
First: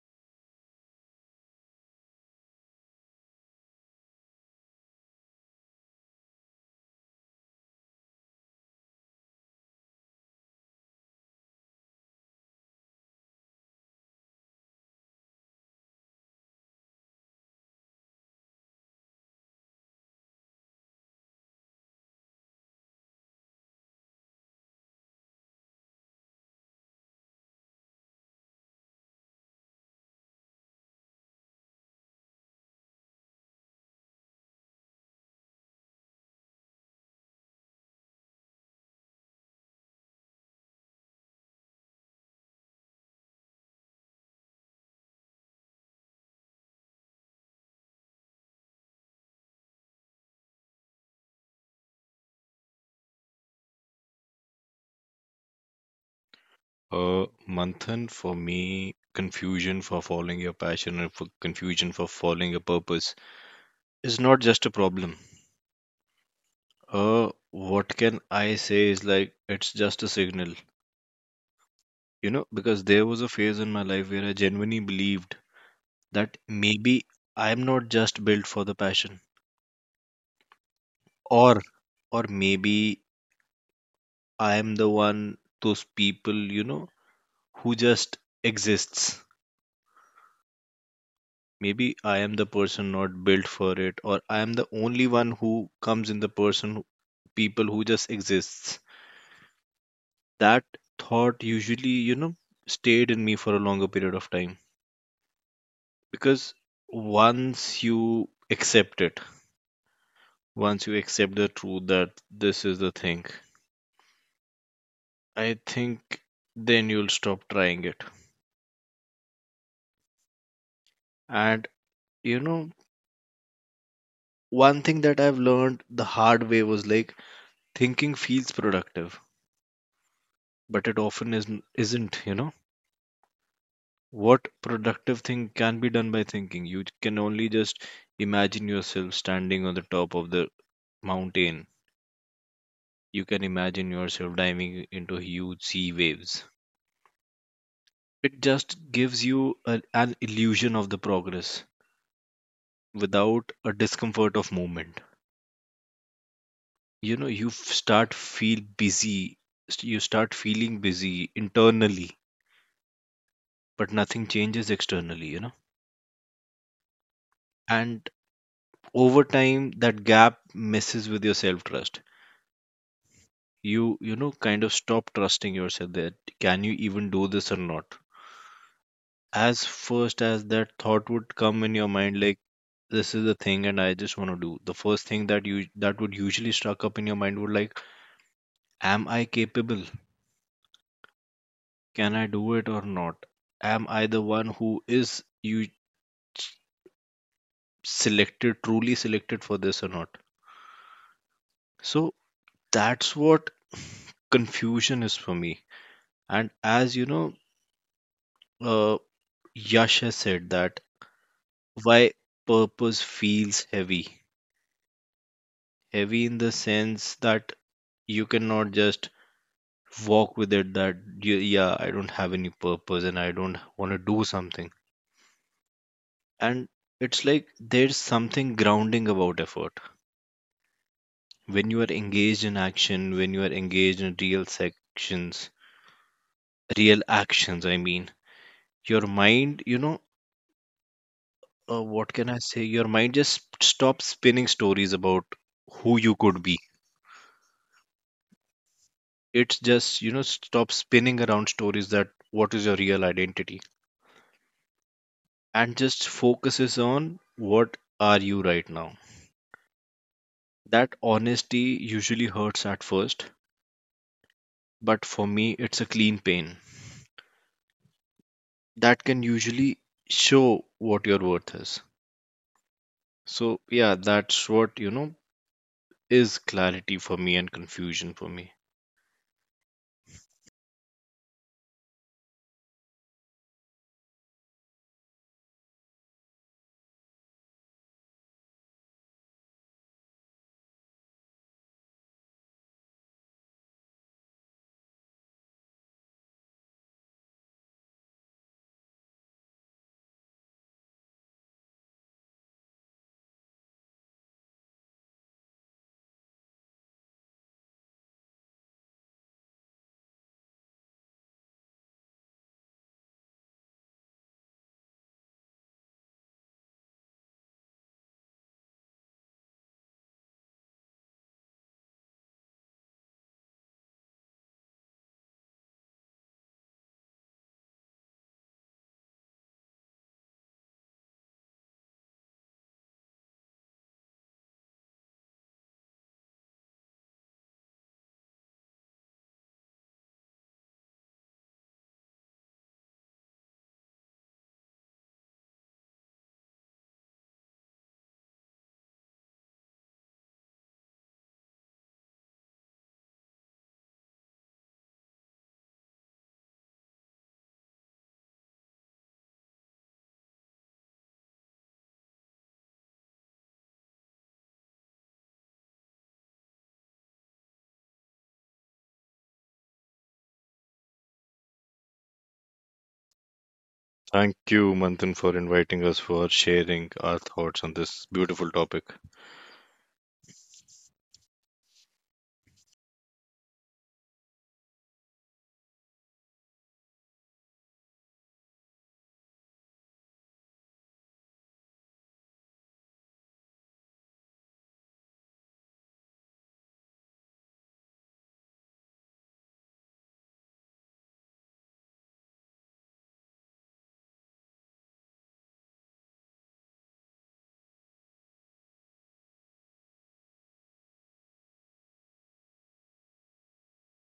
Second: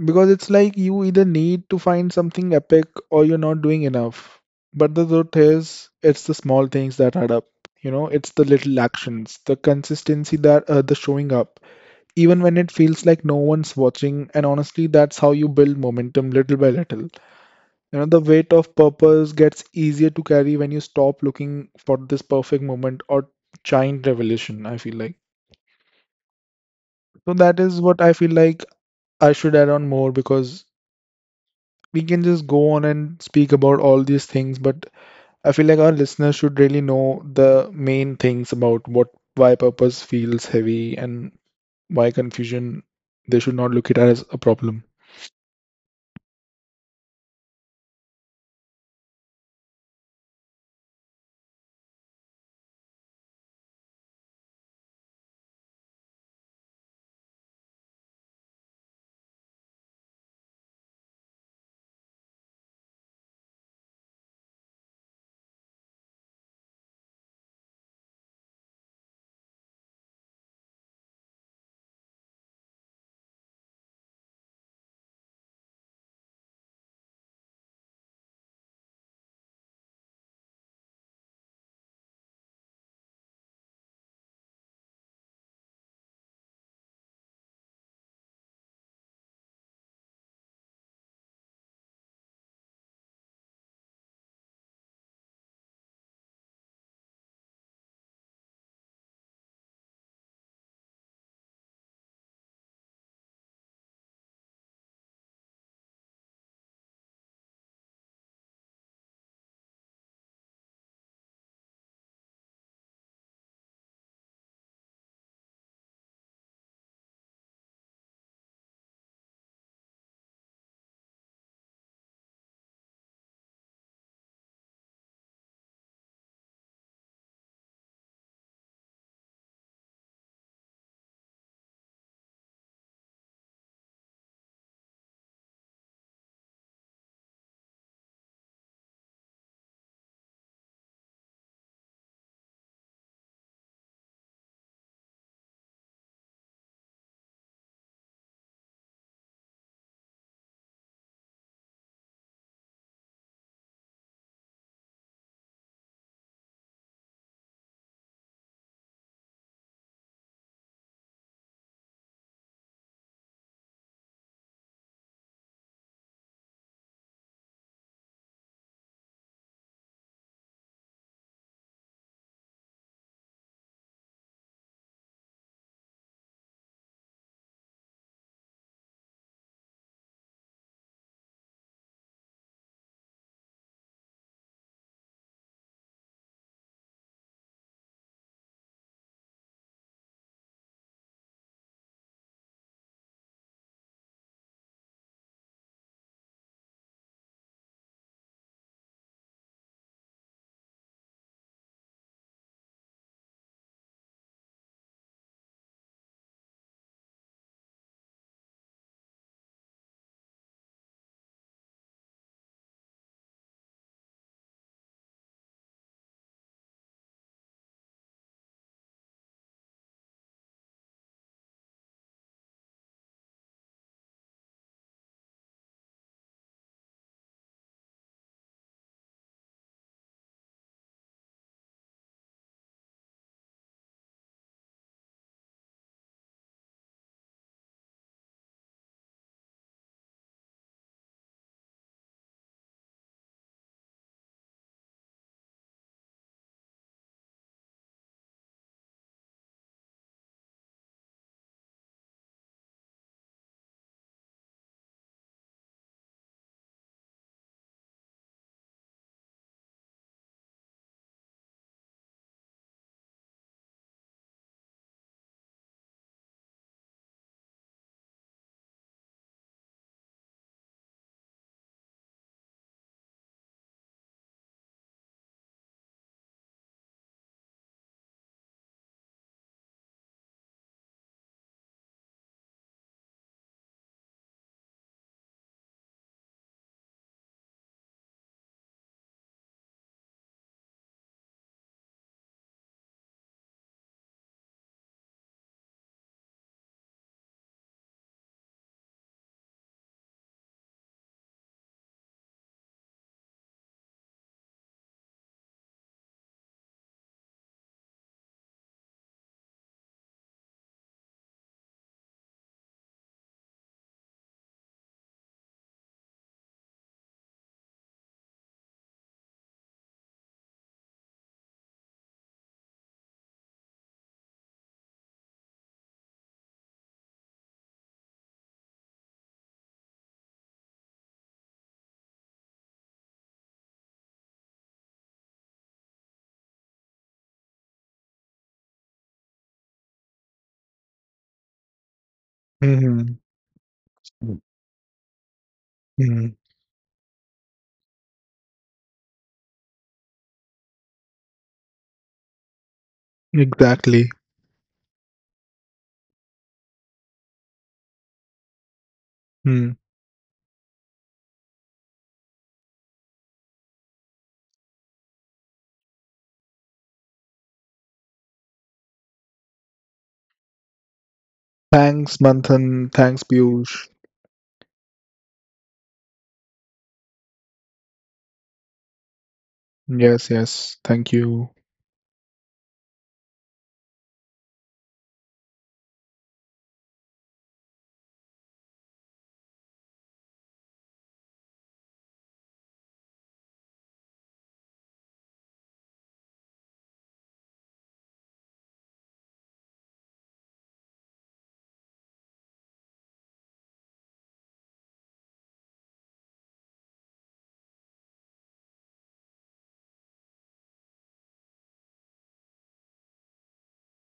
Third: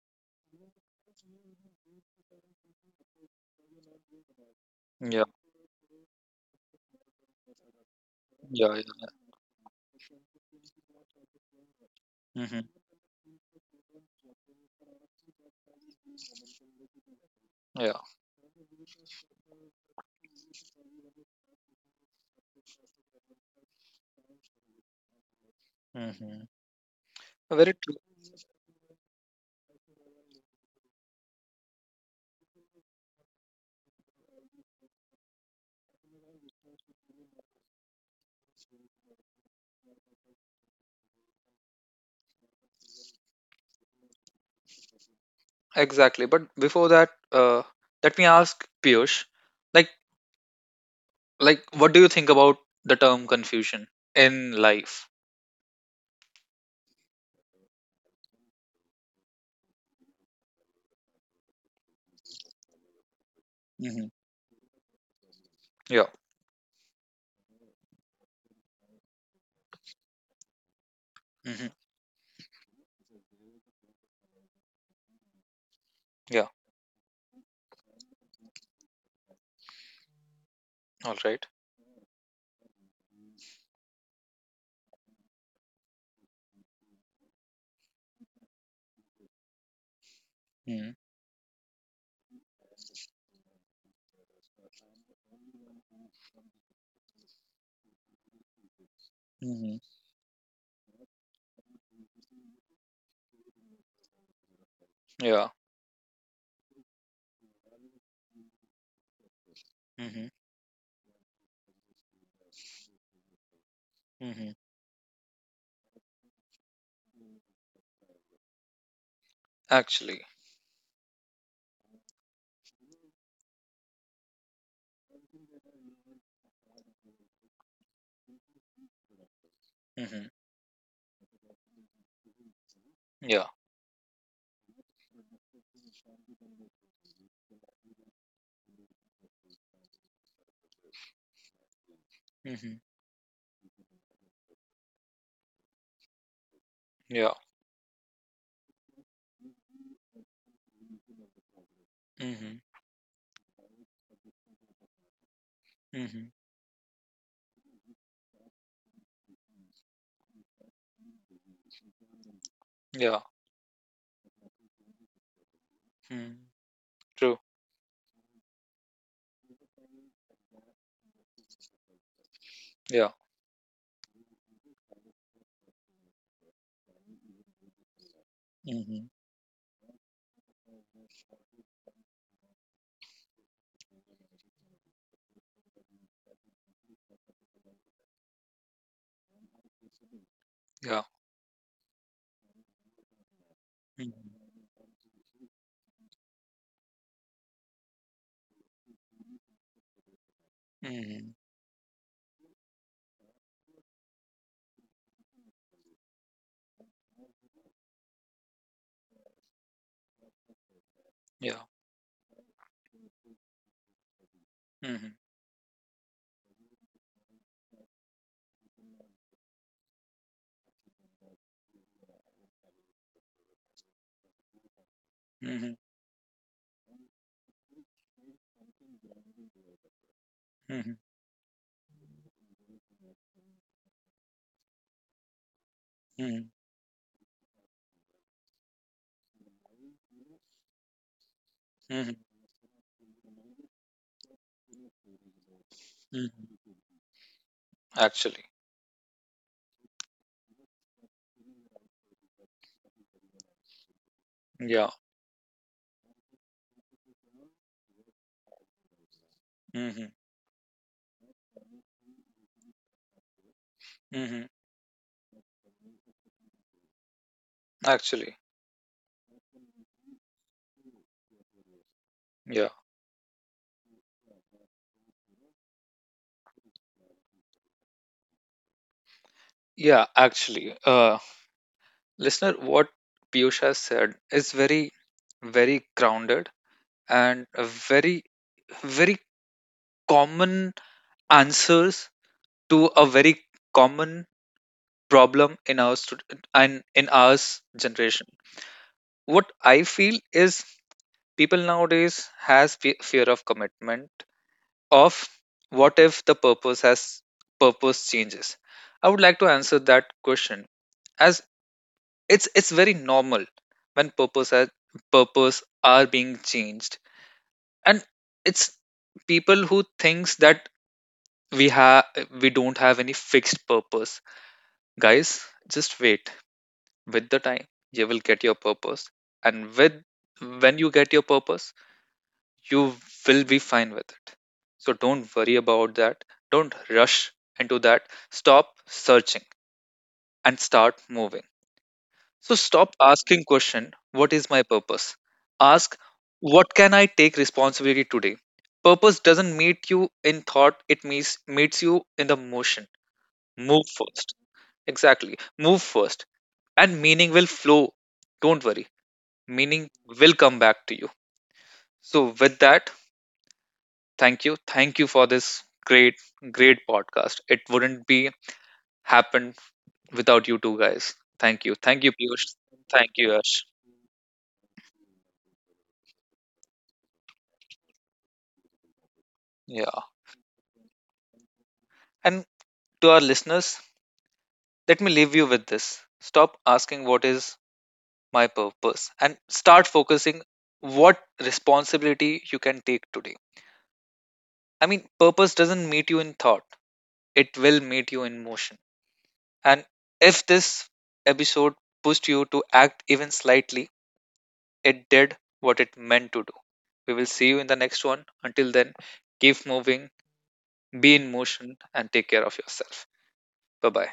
Because it's like you either need to find something epic or you're not doing enough. But the Yeah. truth is, it's the small things that add up. You know, it's the Yeah. little Yeah. actions, the consistency that the showing up, even when Mm-hmm. it feels like no one's watching. And honestly, that's how you build momentum, little by little. You Yeah. know, the weight of purpose gets easier to carry when you stop looking for this perfect moment or giant revelation, I feel like. Mm-hmm. So that Very is true. what I feel like I should add on more because we can just go on and speak about all these things, but I feel like our listeners should really know the main things about what, why purpose feels heavy, and why confusion, they should not look it as a problem. Exactly. But before that, let me ask Piyush, like, what do you think about the term confusion in life? Manthan, for me, confusion for following your passion and for confusion for following your purpose Mm-hmm. is not just a problem. Yeah. What can I say is, like, it's just a signal, Hmm. you know, because there was a phase in my life where I genuinely believed that Yeah. maybe I'm not just built for the passion. All right. or or maybe I am the one those people, you know, who just exists. Mm-hmm. Maybe I am the person not built for it, or I am the only one who comes in people who just exists. Mm-hmm. That thought usually, you know, stayed in me for a longer period of time, Yeah. because once you accept it, Hmm. once you accept the truth that this is the thing, Hmm. I think, then you'll stop trying it. Actually. And, you know, one thing that I've learned the hard way was, like, thinking feels productive, Hmm. but it often isn't, you know? Yeah. What productive thing can be done by thinking? You can only just imagine yourself standing on the top of the mountain. Hmm. You can imagine yourself diving into huge sea waves. Yeah. It just gives you a, an illusion of the progress Hmm. without a discomfort of movement. Hmm. You know, start feel busy. You start feeling busy internally, Yeah. but nothing changes externally, you know. Mm. True. And over time that gap messes with your self trust. Yeah. You know kind of stop trusting yourself, that can you even do this or not. Mm-hmm. As first as that thought would come in your mind, like, this is the thing and I just want to do, the first thing that you that would usually struck up in your mind would, like, am I capable, Yeah. can I do it or not, am I Hmm. the one who is you selected, truly selected for this or not? Hmm. So that's what confusion is for me. And as you know, uh, Yash has said that Yeah. why purpose feels heavy. Hmm. Heavy in the sense that you cannot just walk with it, that, yeah, I don't have any purpose and I don't want to do something. Hmm. And it's like there's something grounding about effort. Hmm. When you are engaged in action, when you are engaged in real sections, Hmm. real actions, I mean, your mind, you know, what can I say? Your mind just stops spinning stories about who you could Hmm. be. Actually. It's just, you know, stops spinning around stories that what is your real identity Yeah. and just focuses on what are you right now. Hmm. That honesty usually hurts at first, Hmm. but for me, it's a clean pain Actually. that can usually show what your worth is. Yeah. So, yeah, that's what, you know, is clarity for me and confusion for me. Yeah. Actually, listener, what Piyush has said is very very grounded, and a very very common answers to a very common problem in our student and in our generation. What I feel is, people nowadays has fear of commitment. Of what if the purpose changes? I would like to answer that question as, it's very normal when purpose are being changed. And it's people who thinks that we have we don't have any fixed purpose. Guys, just wait. With the time, you will get your purpose, and with when you get your purpose, you will be fine with it. So don't worry about that. Don't rush into that. Stop searching and start moving. So stop Hmm asking question, what is my purpose? Ask, Mm, what can I take responsibility today? Purpose doesn't meet you in thought, it meets you in the motion. Move exactly. first. Exactly. Move first. And meaning will flow. Don't worry. Hmm. Meaning will come back to you. So with that, thank you. Thank you for this great, great podcast. It wouldn't be happened without you two guys. Thank you. Thank you, Thanks, Piyush. Manthan. Thank Thanks, you, Ash. Piyush. Thank you, Manthan, for inviting us for sharing our thoughts on this beautiful topic. Yeah. Yes, yes. Thank you. And to our listeners, let me leave you with this. Stop asking what is my purpose, and start focusing what responsibility you can take today. I mean, purpose doesn't meet you in thought, it will meet you in motion. And if this episode pushed you to act even slightly, it did what it meant to do. We will see you in the next one. Until then, keep moving, be in motion, and take care of yourself. Bye bye.